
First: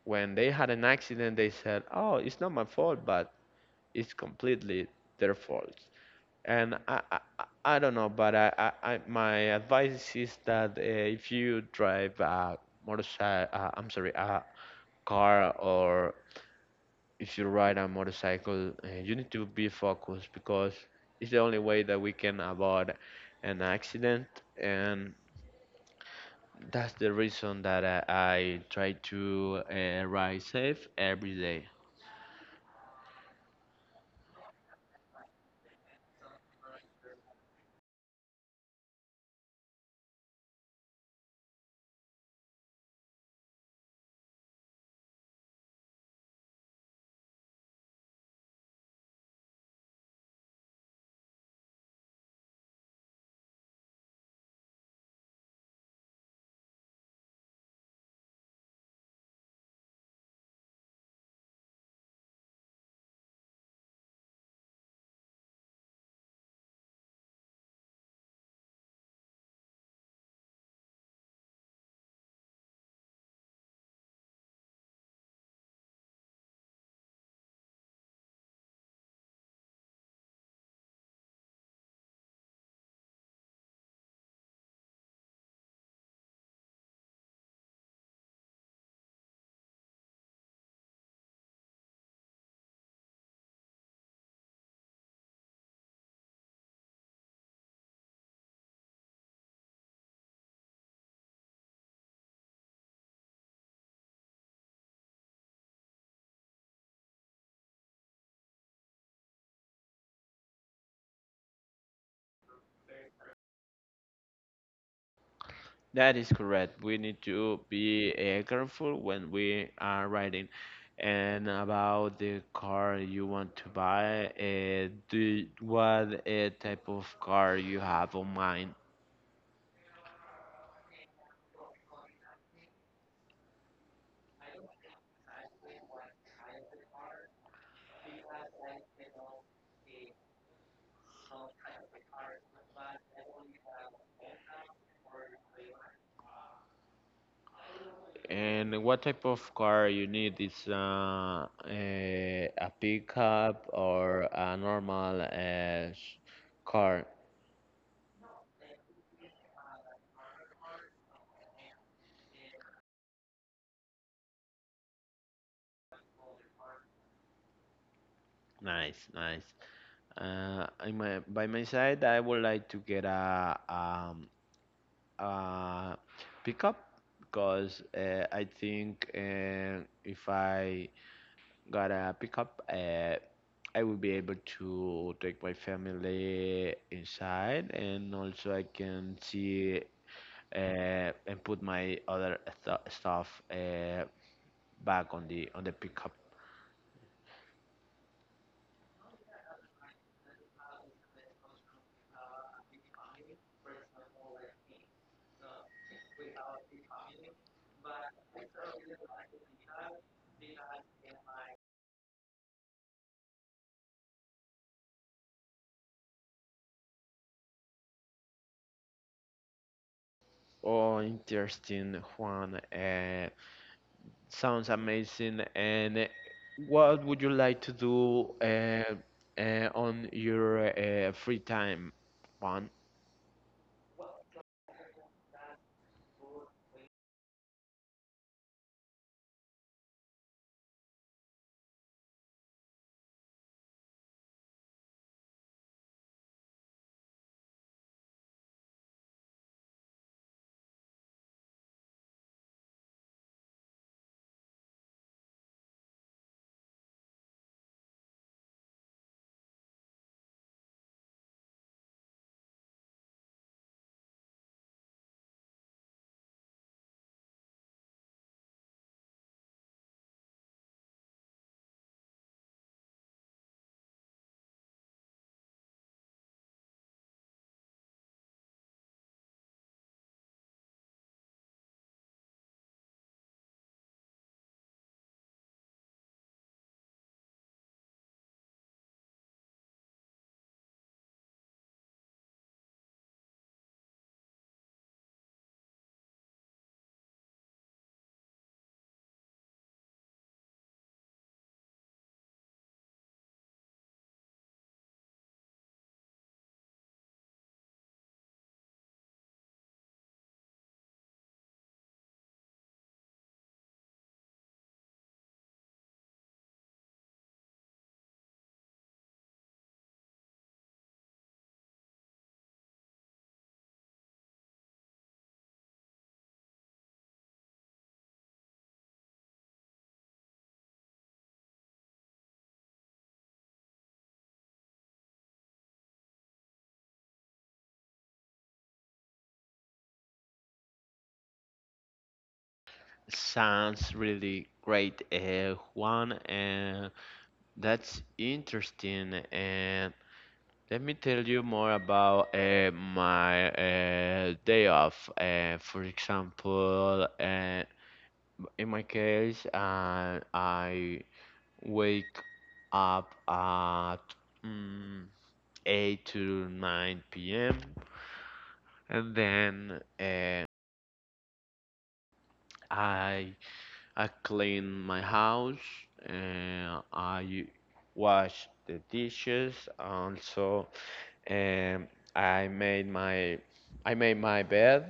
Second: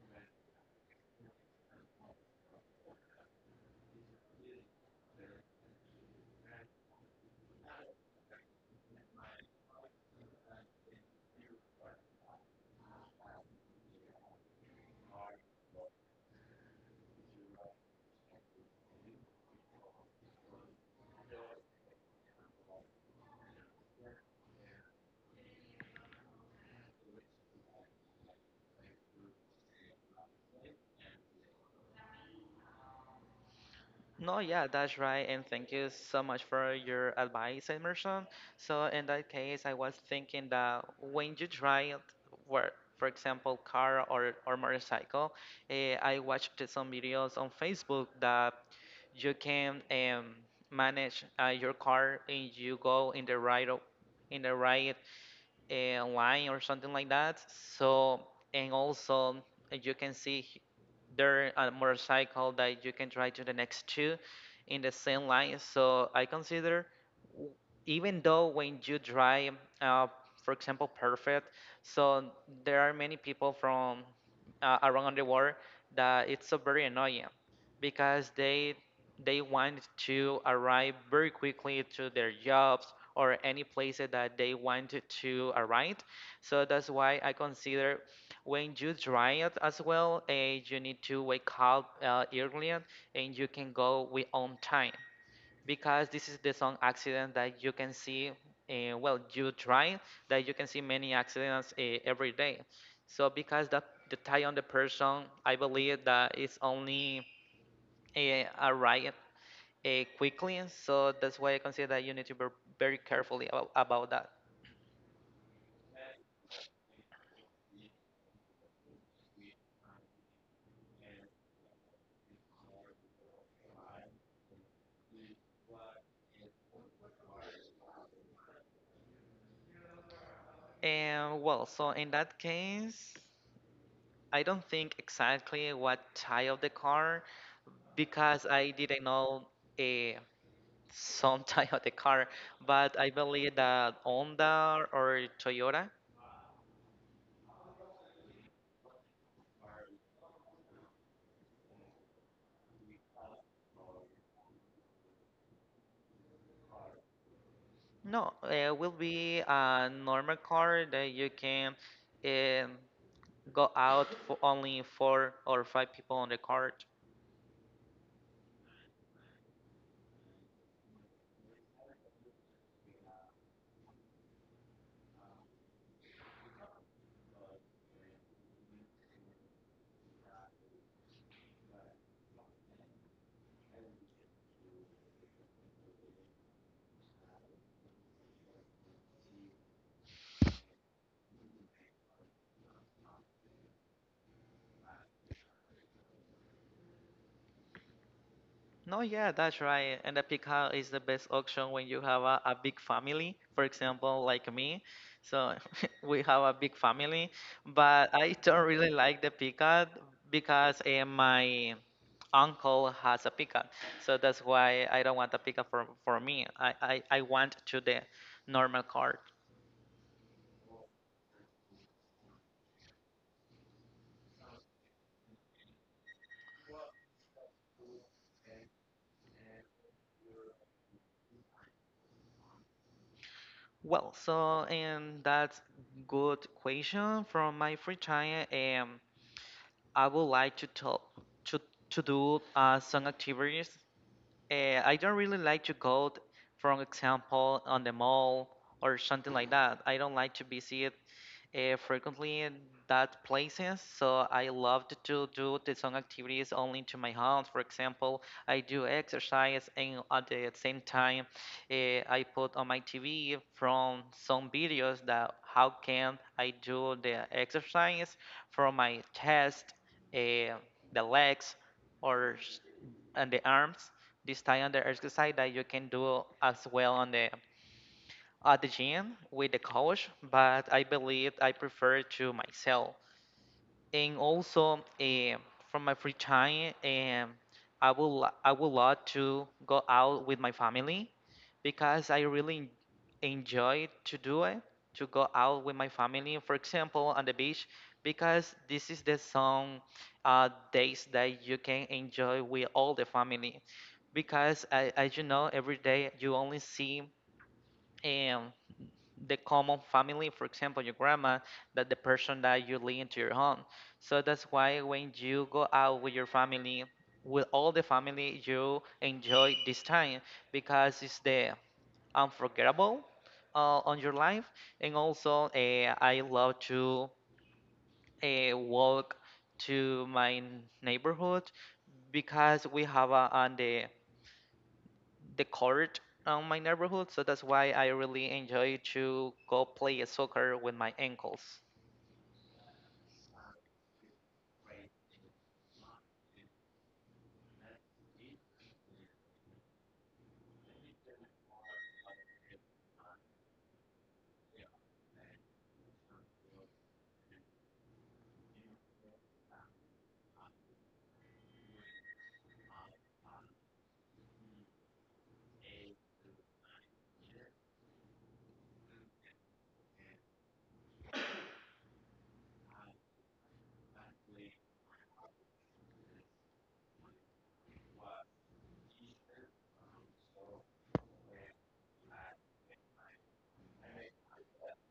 Speaker 1: when they had an accident, they said, "Oh, it's not my fault, but it's completely their fault." And I don't know, but I my advice is that if you drive a motorcycle, I'm sorry, a car, or if you ride a motorcycle, you need to be focused because it's the only way that we can avoid an accident. And that's the reason that I try to ride safe every day.
Speaker 2: No, yeah, that's right. And thank you so much for your advice, Emerson. So in that case, I was thinking that when you drive, where, for example, car or motorcycle, I watched some videos on Facebook that you can manage your car, and you go in the right in the right line or something like that. So and also you can see there a motorcycle that you can try to the next two in the same line. So I consider, w- even though when you drive, uh, for example, perfect. So there are many people from around the world that it's so very annoying because they want to arrive very quickly to their jobs, or any place that they want to arrive. So that's why I consider, when you drive as well, you need to wake up earlier, and you can go with on time because this is the some accident that you can see. Well, you drive that you can see many accidents every day. So because that, the tie on the person, I believe that it's only a riot uh, quickly. So that's why I consider that you need to be very carefully about that.
Speaker 1: That is correct. We need to be careful when we are riding. And about the car you want to buy, do what type of car you have on mind,
Speaker 2: And well, so in that case, I don't think exactly what type of the car because I didn't know a some type of the car, but I believe that Honda or Toyota,
Speaker 1: and what type of car you need? Is a pickup or a normal s- car?
Speaker 2: no, it will be a normal car that you can um, go out for only four or five people on the car.
Speaker 1: Nice, nice. By my side, I would like to get a, uh, pickup because I think if I got a pickup, I will be able to take my family inside, and also I can see and put my other stuff back on the pickup.
Speaker 2: No, yeah, that's right. And the pick house is the best option when you have a big family, for example, like me. So we have a big family, but I don't really like the pickup because my uncle has a pickup. So that's why I don't want a pickup for me. I want to the normal car.
Speaker 1: Oh, interesting, Juan. Sounds amazing. And what would you like to do on your free time, Juan?
Speaker 2: Well, so and that's good question from my free time. I would like to talk to to do some activities. I don't really like to go, for example, on the mall or something like that. I don't like to visit frequently in that places. So I loved to do the some activities only to my house. For example, I do exercise, and at the same time, uh, I put on my TV from some videos that how can I do the exercise from my chest, uh, the legs, or and the arms. This type of exercise that you can do as well on the at the gym with the coach, but I believe I prefer to myself. And also, from my free time, I will I would love to go out with my family because I really enjoy to do it to go out with my family. For example, on the beach because this is the some days that you can enjoy with all the family. Because I, as you know, every day you only see. Um, the common family, for example, your grandma, that the person that you lead into your home. So that's why when you go out with your family, with all the family, you enjoy this time because it's the unforgettable on your life. And also, I love to walk to my neighborhood because we have a, on the court on my neighborhood, so that's why I really enjoy to go play soccer with my ankles.
Speaker 1: Sounds really great, Juan. And that's interesting. And let me tell you more about my day off. For example, in my case, I wake up at mm, 8 to 9 p.m. And then I I clean my house and I wash the dishes. Also, um, I made my I made my bed,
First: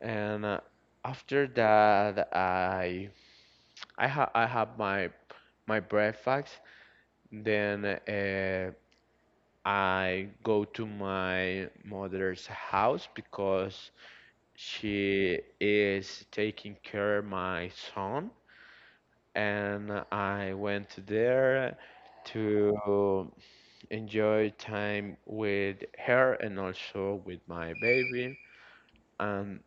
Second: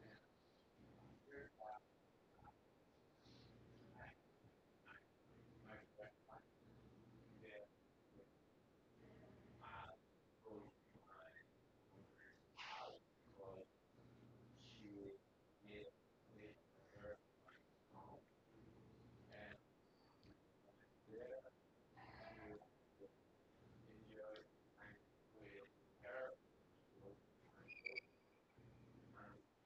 Speaker 1: and after that I have my breakfast. Then I go to my mother's house because she is taking care of my son, and I went there to enjoy time with her and also with my baby. And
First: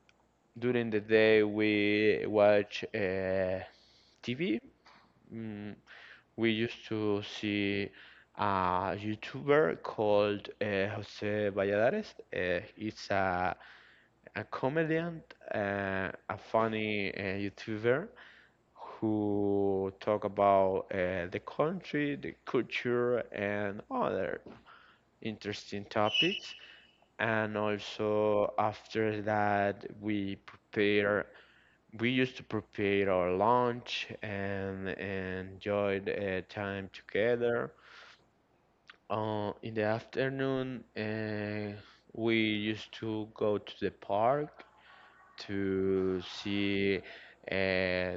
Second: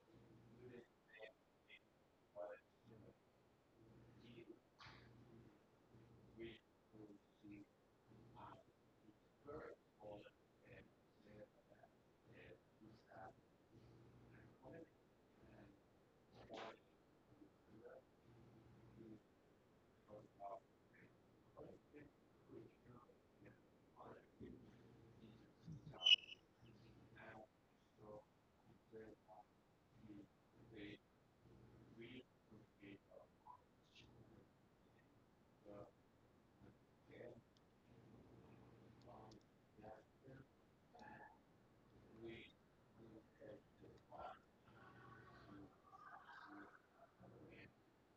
Speaker 1: during the day, we watch TV. Mm, we used to see a YouTuber called Jose Valladares. He's a comedian, a funny YouTuber who talk about the country, the culture, and other interesting topics. And also after that, we prepare. We used to prepare our lunch and enjoyed time together. In the afternoon, we used to go to the park to see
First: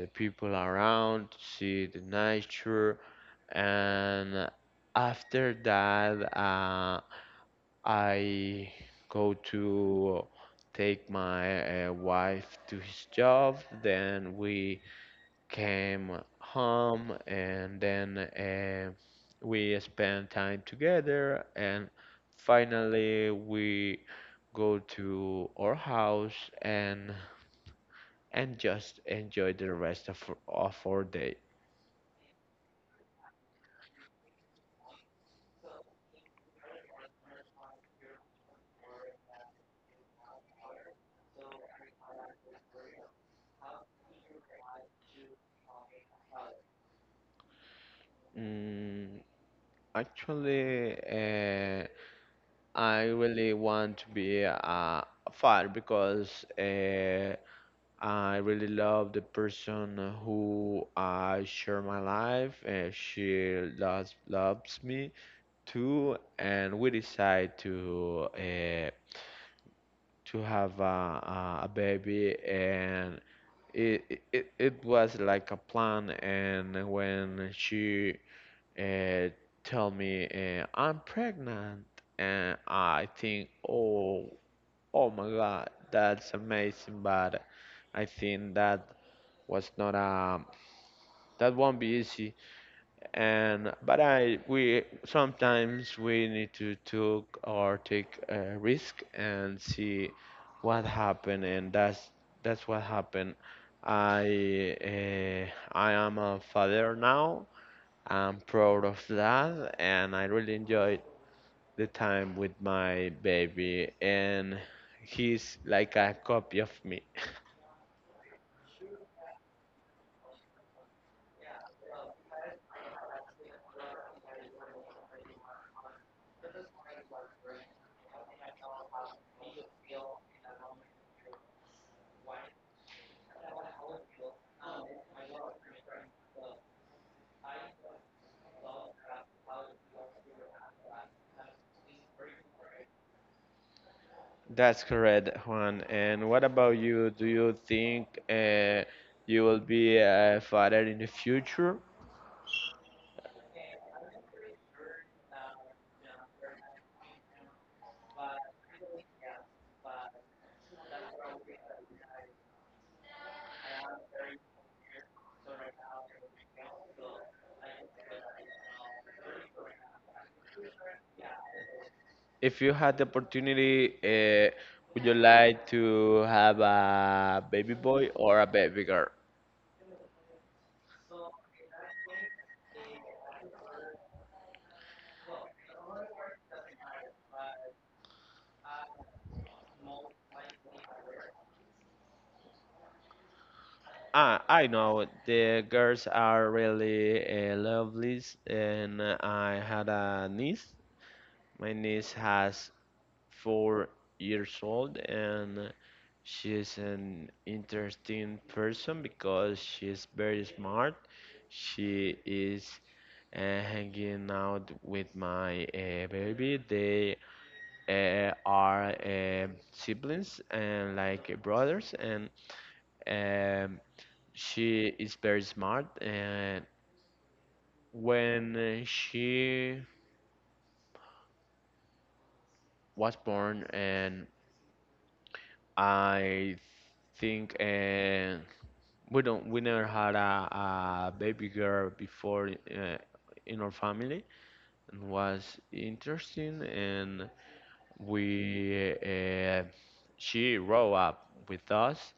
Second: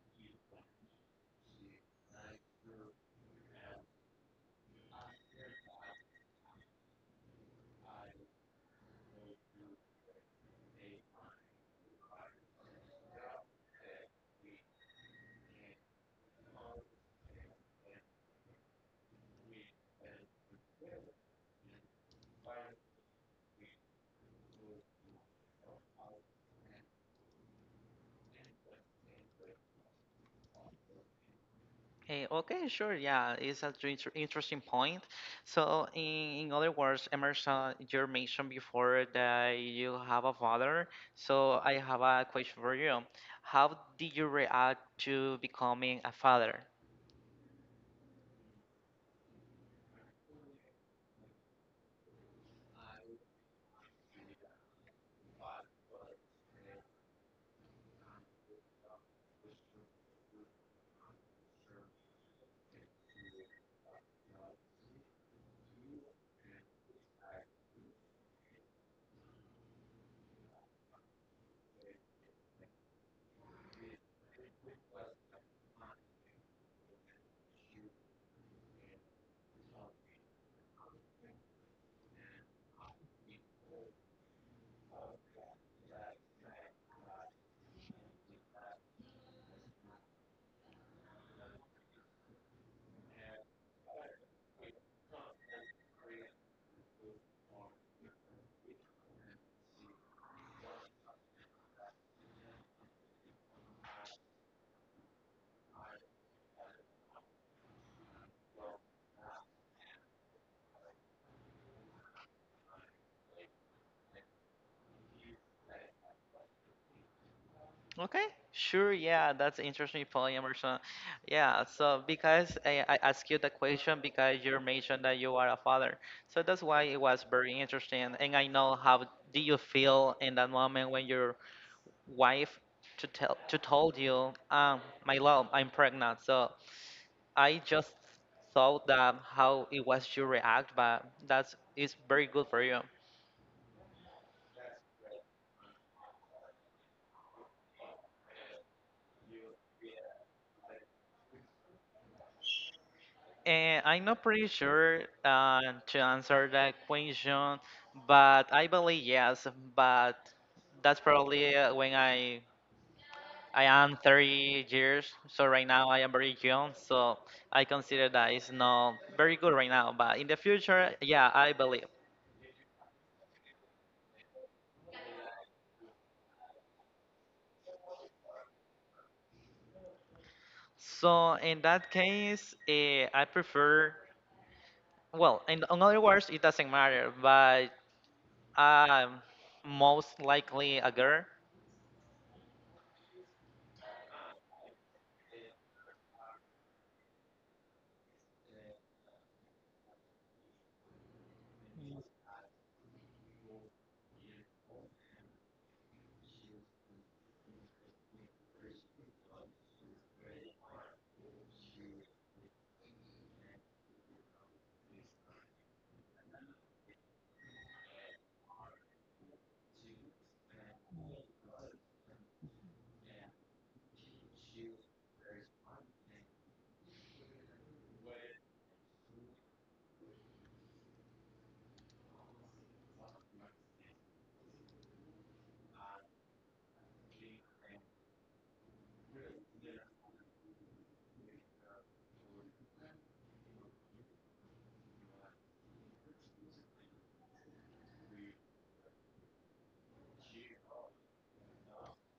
Speaker 1: the people around, to see the nature, and after that, I go to take my wife to his job. Then we came home, and then we spent time together, and finally we go to our house and and just enjoy the rest of our day.
Speaker 2: Eh, okay, sure, yeah, it's an interesting point. So, in other words, Emerson, you mentioned before that you have a father. So, I have a question for you. How did you react to becoming a father?
Speaker 1: Mm, Actually, I really want to be a father because I really love the person who I share my life. She loves me too, and we decide to have a baby, and it was like a plan. And when she uh, tell me I'm pregnant, and I think, oh, oh my god, that's amazing. But I think that was not that won't be easy. And but I we sometimes we need to took or take a risk and see what happened, and that's what happened. I uh, I am a father now. I'm proud of that, and I really enjoyed the time with my baby, and he's like a copy of me.
Speaker 2: Okay, sure. Yeah, that's interesting, Paul Emerson. Yeah, so because I asked you the question because you mentioned that you are a father, so that's why it was very interesting. And I know how do you feel in that moment when your wife to tell to told you, my love, I'm pregnant. So I just thought that how it was your react, but that's it's very good for you.
Speaker 1: That's correct, Juan. And what about you? Do you think you will be a father in the future?
Speaker 2: And I'm not pretty sure to answer that question, but I believe yes. But that's probably when I am 30 years. So right now I am very young. So I consider that it's not very good right now. But in the future, yeah, I believe.
Speaker 1: If you had the opportunity, would you like to have a baby boy or a baby girl?
Speaker 2: So in that case, I prefer. Well, in other words, it doesn't matter. But I'm most likely a girl.
Speaker 1: Ah, I know the girls are really lovely, and I had a niece. My niece has 4 years old, and she's an interesting person because she's very smart. She is hanging out with my baby. They are siblings and like brothers, and um, she is very smart. And when she was born, and I think we don't. We never had a baby girl before in our family, and was interesting. And we, uh, she grew up with us,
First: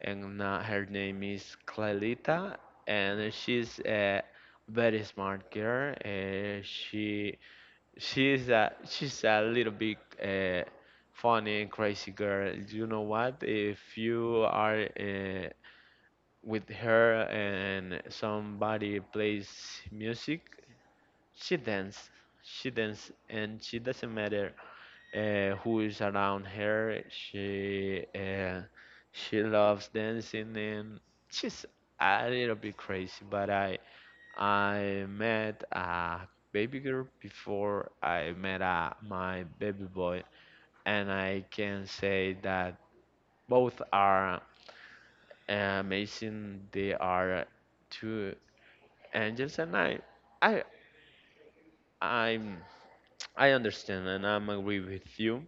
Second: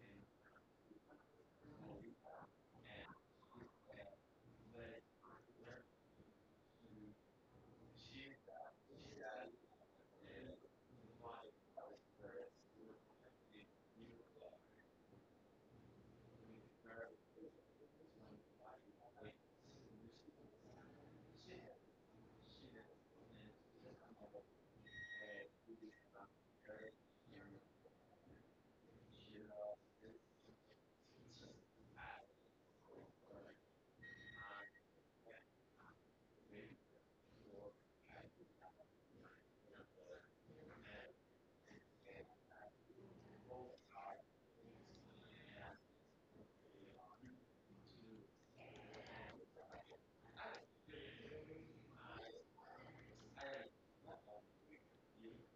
Speaker 1: and her name is Clalita, and she's a very smart girl. She's a little bit funny and crazy girl. You know what, if you are with her and somebody plays music, she dance. She dance, and she doesn't matter who is around her. She loves dancing, and she's a little bit crazy. But I met a baby girl before I met my baby boy, and I can say that both are amazing. They are two angels, and I, I'm, I understand, and I'm agree with you.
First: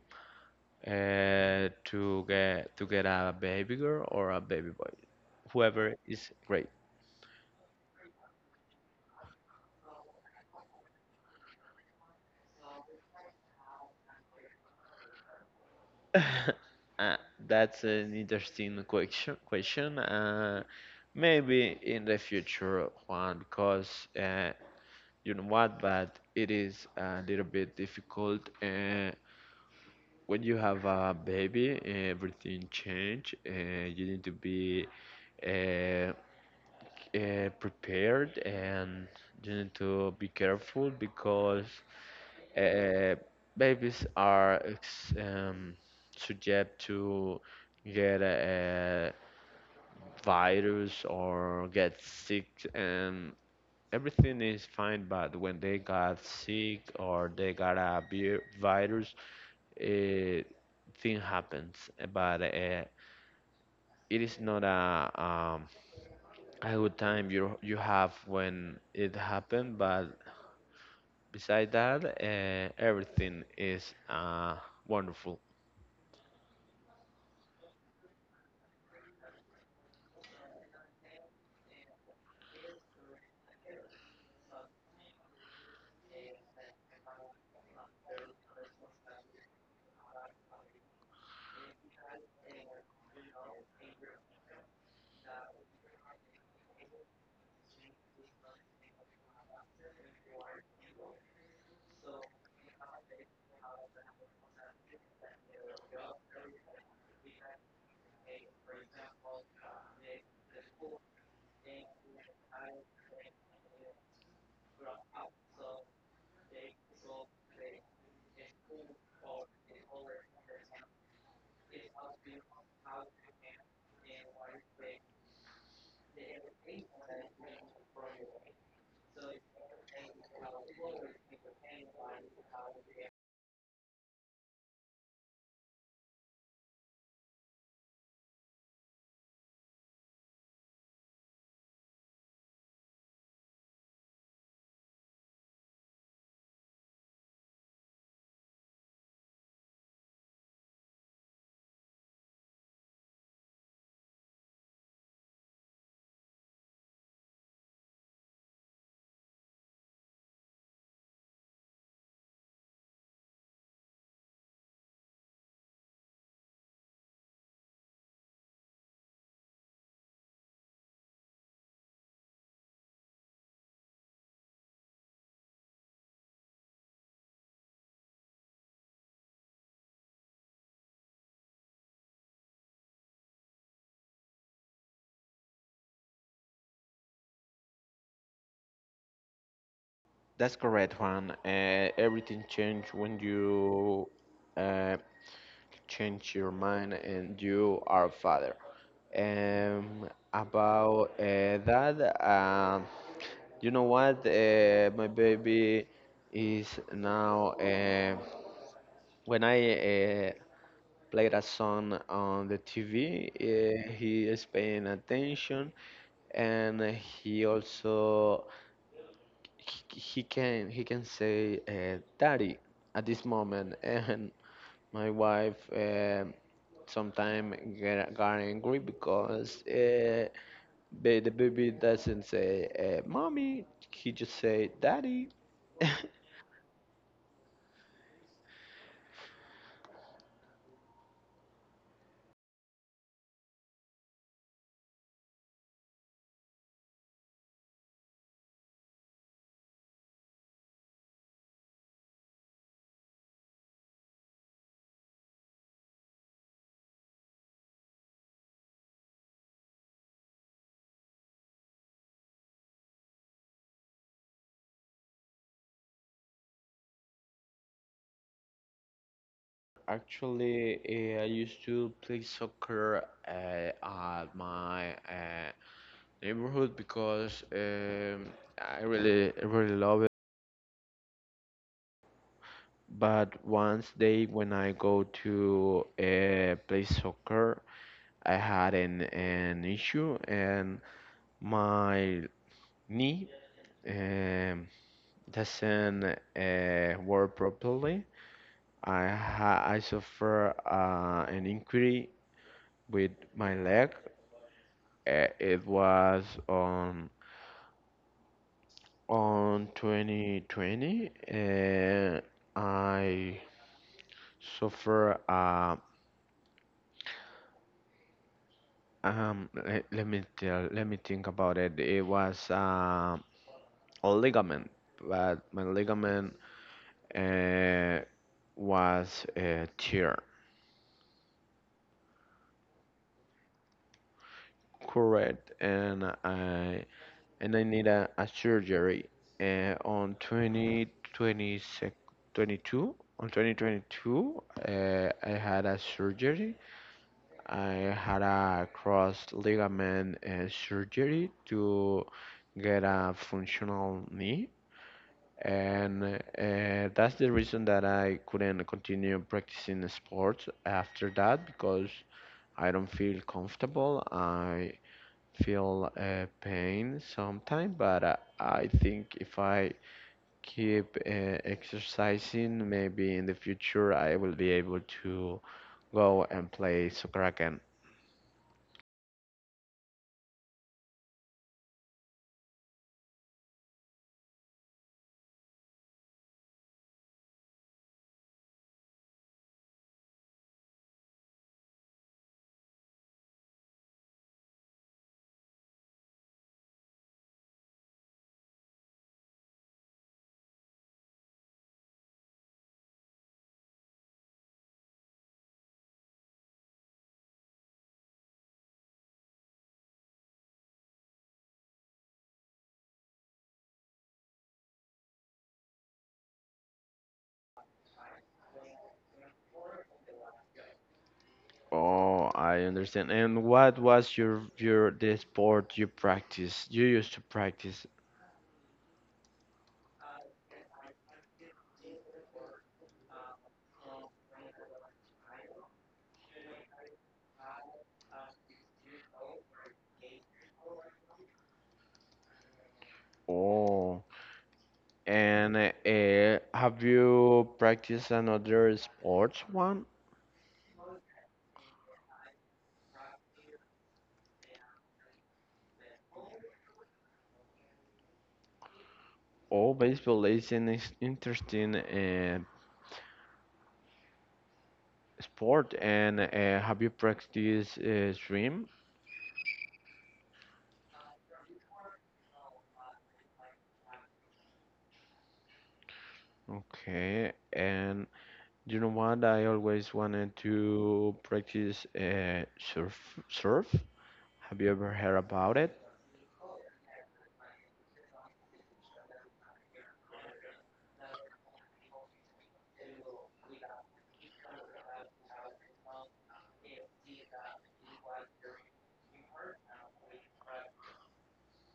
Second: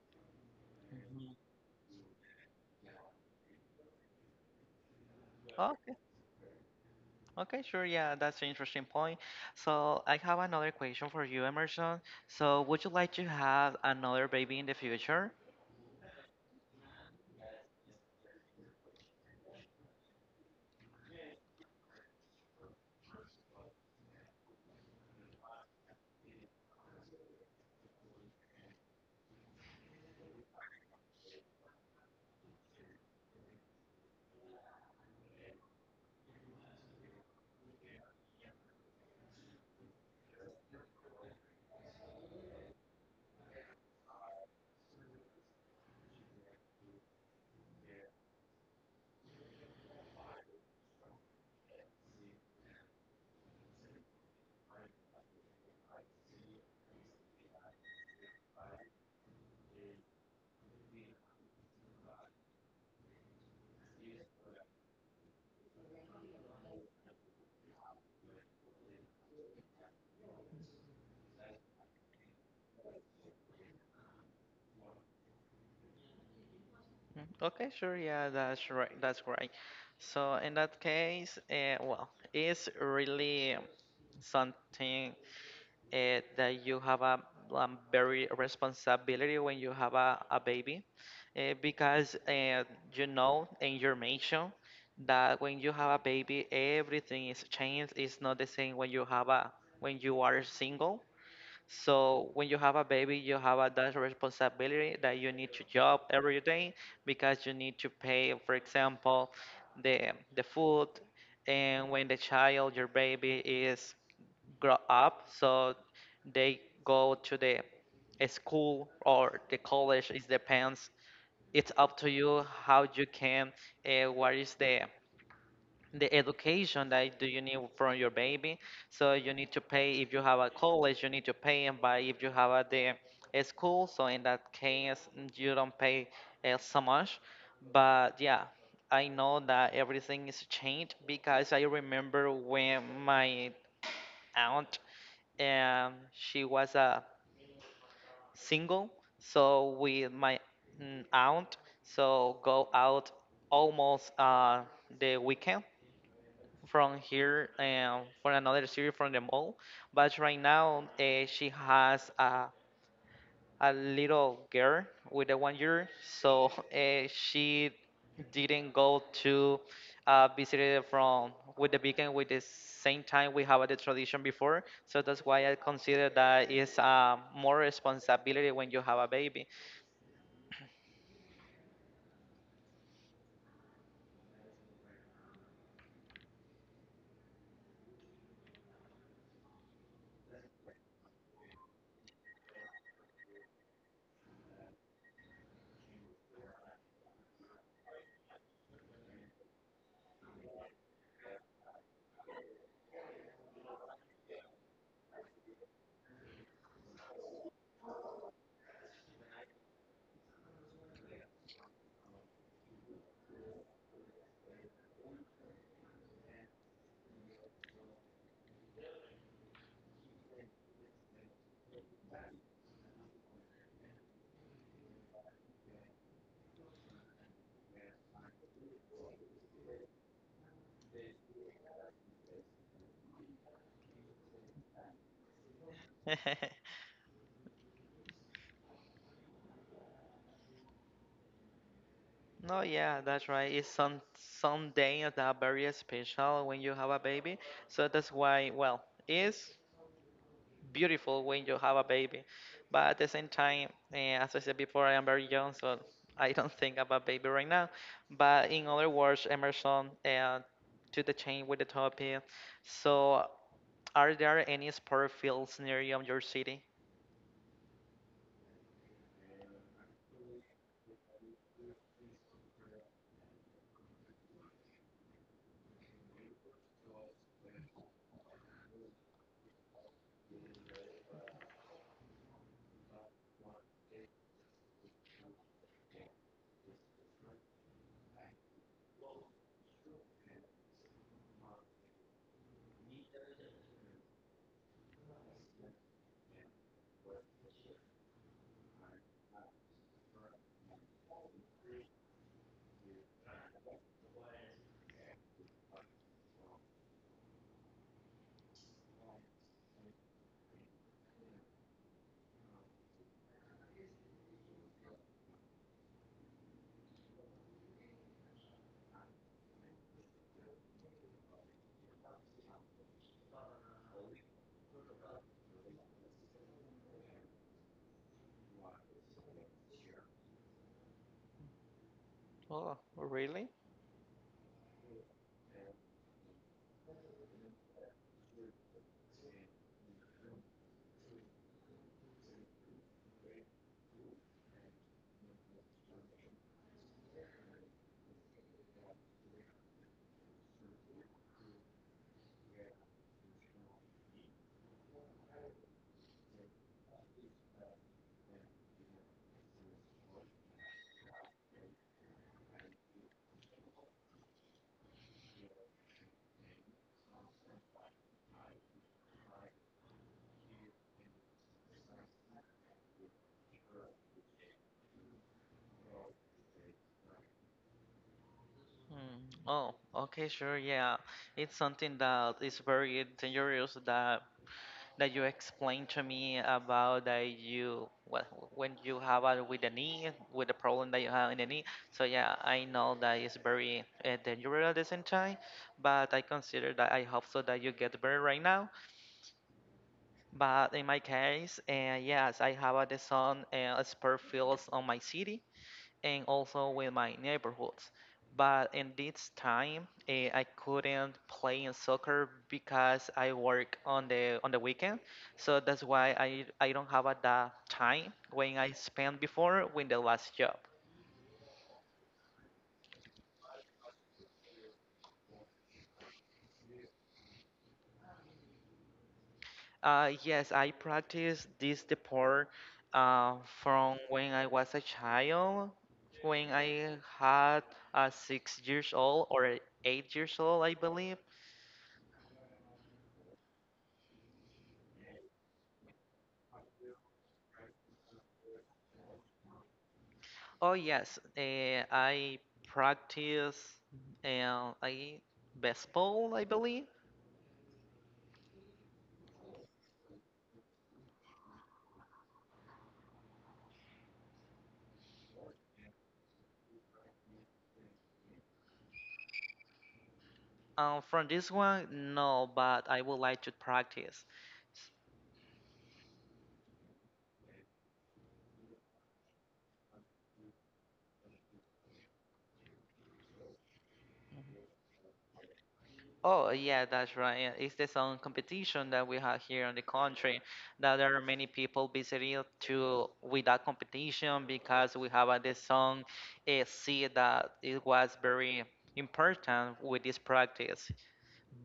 Speaker 1: To get a baby girl or a baby boy, whoever
Speaker 2: Okay.
Speaker 1: is great.
Speaker 2: Okay, sure. Yeah, that's an interesting point. So I have another question for you, Emerson. So would you like to have another baby in the future?
Speaker 1: uh, that's an interesting question. Question. Maybe in the future, Juan, because you know what, but it is a little bit difficult. When you have a baby, everything change. You need to be uh, prepared, and you need to be careful because uh, babies are subject to get a virus or get sick, and everything is fine. But when they got sick or they got a virus, uh, thing happens. But it is not a good time you you have when it happened. But beside that, everything is wonderful.
Speaker 2: Mm, okay, sure. Yeah, that's right. That's right. So in that case, well, it's really something that you have a very responsibility when you have a baby because you know, and you mentioned that when you have a baby everything is changed, it's not the same when you have a when you are single. So when you have a baby, you have a that responsibility that you need to job every day because you need to pay, for example, the food. And when the child, your baby, is grow up, so they go to the a school or the college. It depends. It's up to you how you can. What is the education that do you need from your baby? So you need to pay if you have a college, you need to pay, and by if you have a, the a school, so in that case, you don't pay so much, but yeah, I know that everything is changed because I remember when my aunt, and she was a single, so with my aunt, so go out almost the weekend from here and for another series from the mall. But right now, she has a little girl with a 1 year, so she didn't go to visit from with the weekend with the same time we have the tradition before. So that's why I consider that is more responsibility when you have a baby.
Speaker 1: That's correct, Juan. Everything changed when you uh, change your mind and you are a father. Um, about that, you know what? My baby is now. When I played a song on the TV, eh, he is paying attention, and he also he can say "daddy" at this moment. And my wife sometimes get got angry because the baby doesn't say "mommy." He just say "daddy."
Speaker 2: No, yeah, that's right. It's some day that very special when you have a baby. So that's why, well, it's beautiful when you have a baby. But at the same time, as I said before, I am very young, so I don't think about baby right now. But in other words, Emerson, to the chain with the topic. So, are there any sport fields near you in your city?
Speaker 1: Actually, I used to play soccer at my neighborhood because I really really love it. But once day when I go to play soccer, I had an issue, and my knee um, doesn't work properly. I suffer an injury with my leg. It was on on 2020. I So for let, let me tell, let me think about it. It was a ligament, but my ligament uh, was tear,
Speaker 2: Oh, really?
Speaker 1: correct, and I need a surgery on 2022. On 2022, I had a cross ligament surgery to get a functional knee, and that's the reason that I couldn't continue practicing sports after that because I don't feel comfortable. I feel pain sometimes, but I think if I keep exercising, maybe in the future I will be able to go and play soccer again.
Speaker 2: Mm. Oh, okay, sure. Yeah, it's something that is very dangerous that you explained to me about that when you have a with the knee, with the problem that you have in the knee. So yeah, I know that it's very dangerous at the same time, but I consider that I hope so that you get better right now. But in my case, yes, I have a the sun spare fields on my city and also with my neighborhoods. But in this time, I couldn't play in soccer because I work on the weekend. So that's why I don't have at that time when I spent before with the last job.
Speaker 1: Oh, I understand. And what was your the sport you practice? You used to practice.
Speaker 2: Yes, I practiced this sport uh, from when I was a child, when I had 6 years old or 8 years old, I believe.
Speaker 1: Oh, and have you practiced another sports one?
Speaker 2: Oh yes, I practice I baseball, I believe.
Speaker 1: Oh, baseball is an interesting sport. And have you practiced swim?
Speaker 2: From this one, no, but I would like to practice. S-
Speaker 1: Okay. And you know what? I always wanted to practice surf. Surf. Have you ever heard about it?
Speaker 2: Oh yeah, that's right. It's the song competition that we have here in the country. That there are many people visiting to with that competition because we have this song. See that it was very important with this practice.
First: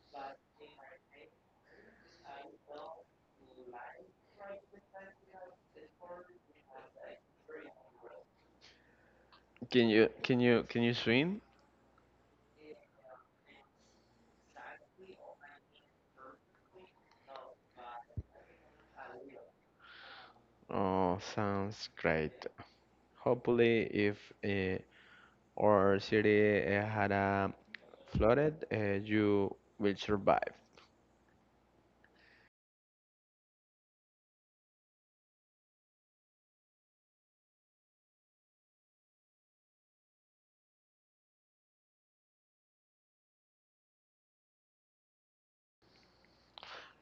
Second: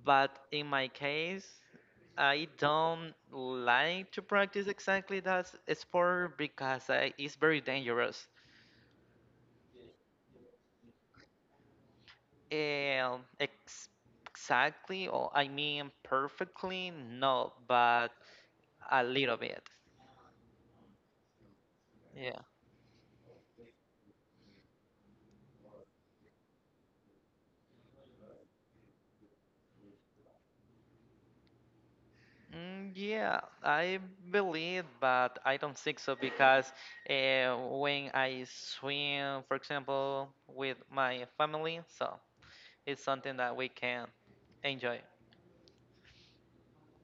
Speaker 2: But in my case, I don't like to practice exactly that sport because I, it's very dangerous.
Speaker 1: Can you swim?
Speaker 2: Ex Exactly, or I mean perfectly, no, but a little bit.
Speaker 1: Oh, sounds
Speaker 2: Yeah.
Speaker 1: great. Hopefully, if uh, our city had a flooded, you will survive.
Speaker 2: Mm, yeah, I believe, but I don't think so because when I swim, for example, with my family, so it's something that we can enjoy.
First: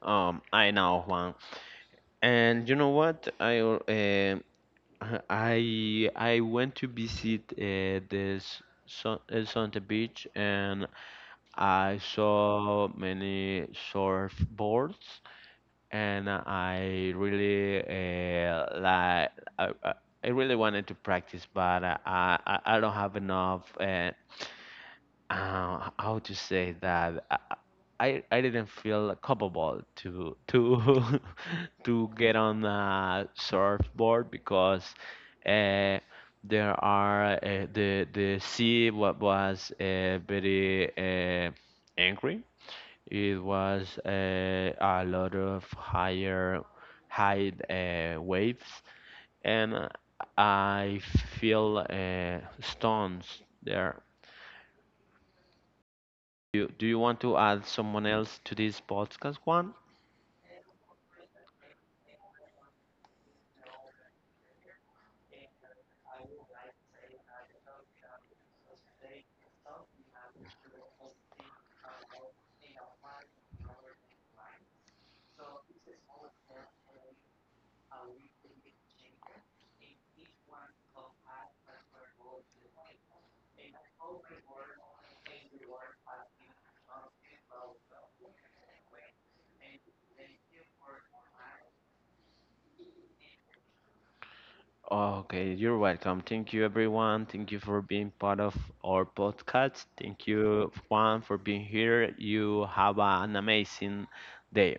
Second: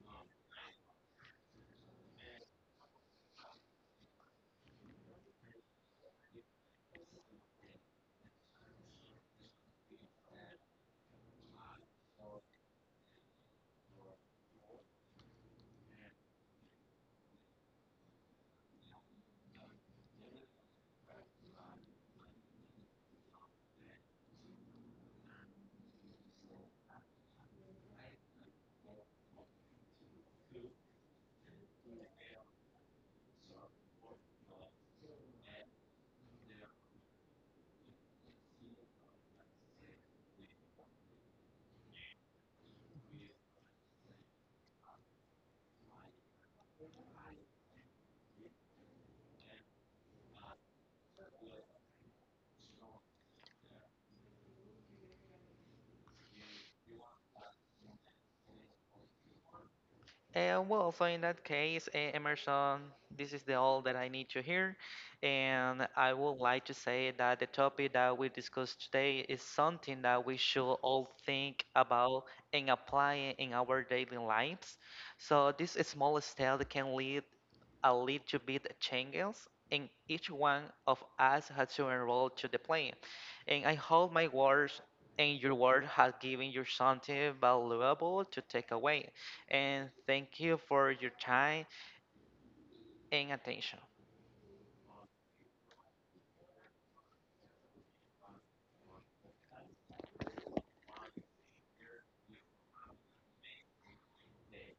Speaker 1: I know, Juan. And you know what? I went to visit this Sun Santa Beach, and I saw many surfboards, and I really like I, I I really wanted to practice, but I don't have enough I would just say that I didn't feel capable to to get on a surfboard because uh, there are the sea what was very angry. It was a lot of higher high waves, and I feel stones there. You, do you want to add someone else to this podcast, Juan?
Speaker 2: Well, so in that case, Emerson, this is the all that I need to hear, and I would like to say that the topic that we discussed today is something that we should all think about and apply in our daily lives. So these small steps can lead a little bit changes, and each one of us has to enroll to the plane. And I hope my words and your word has given you something valuable to take away. And thank you for your time and attention.
Speaker 1: Okay, you're welcome. Thank you, everyone. Thank you for being part of our podcast. Thank you, Juan, for being here. You have an amazing day.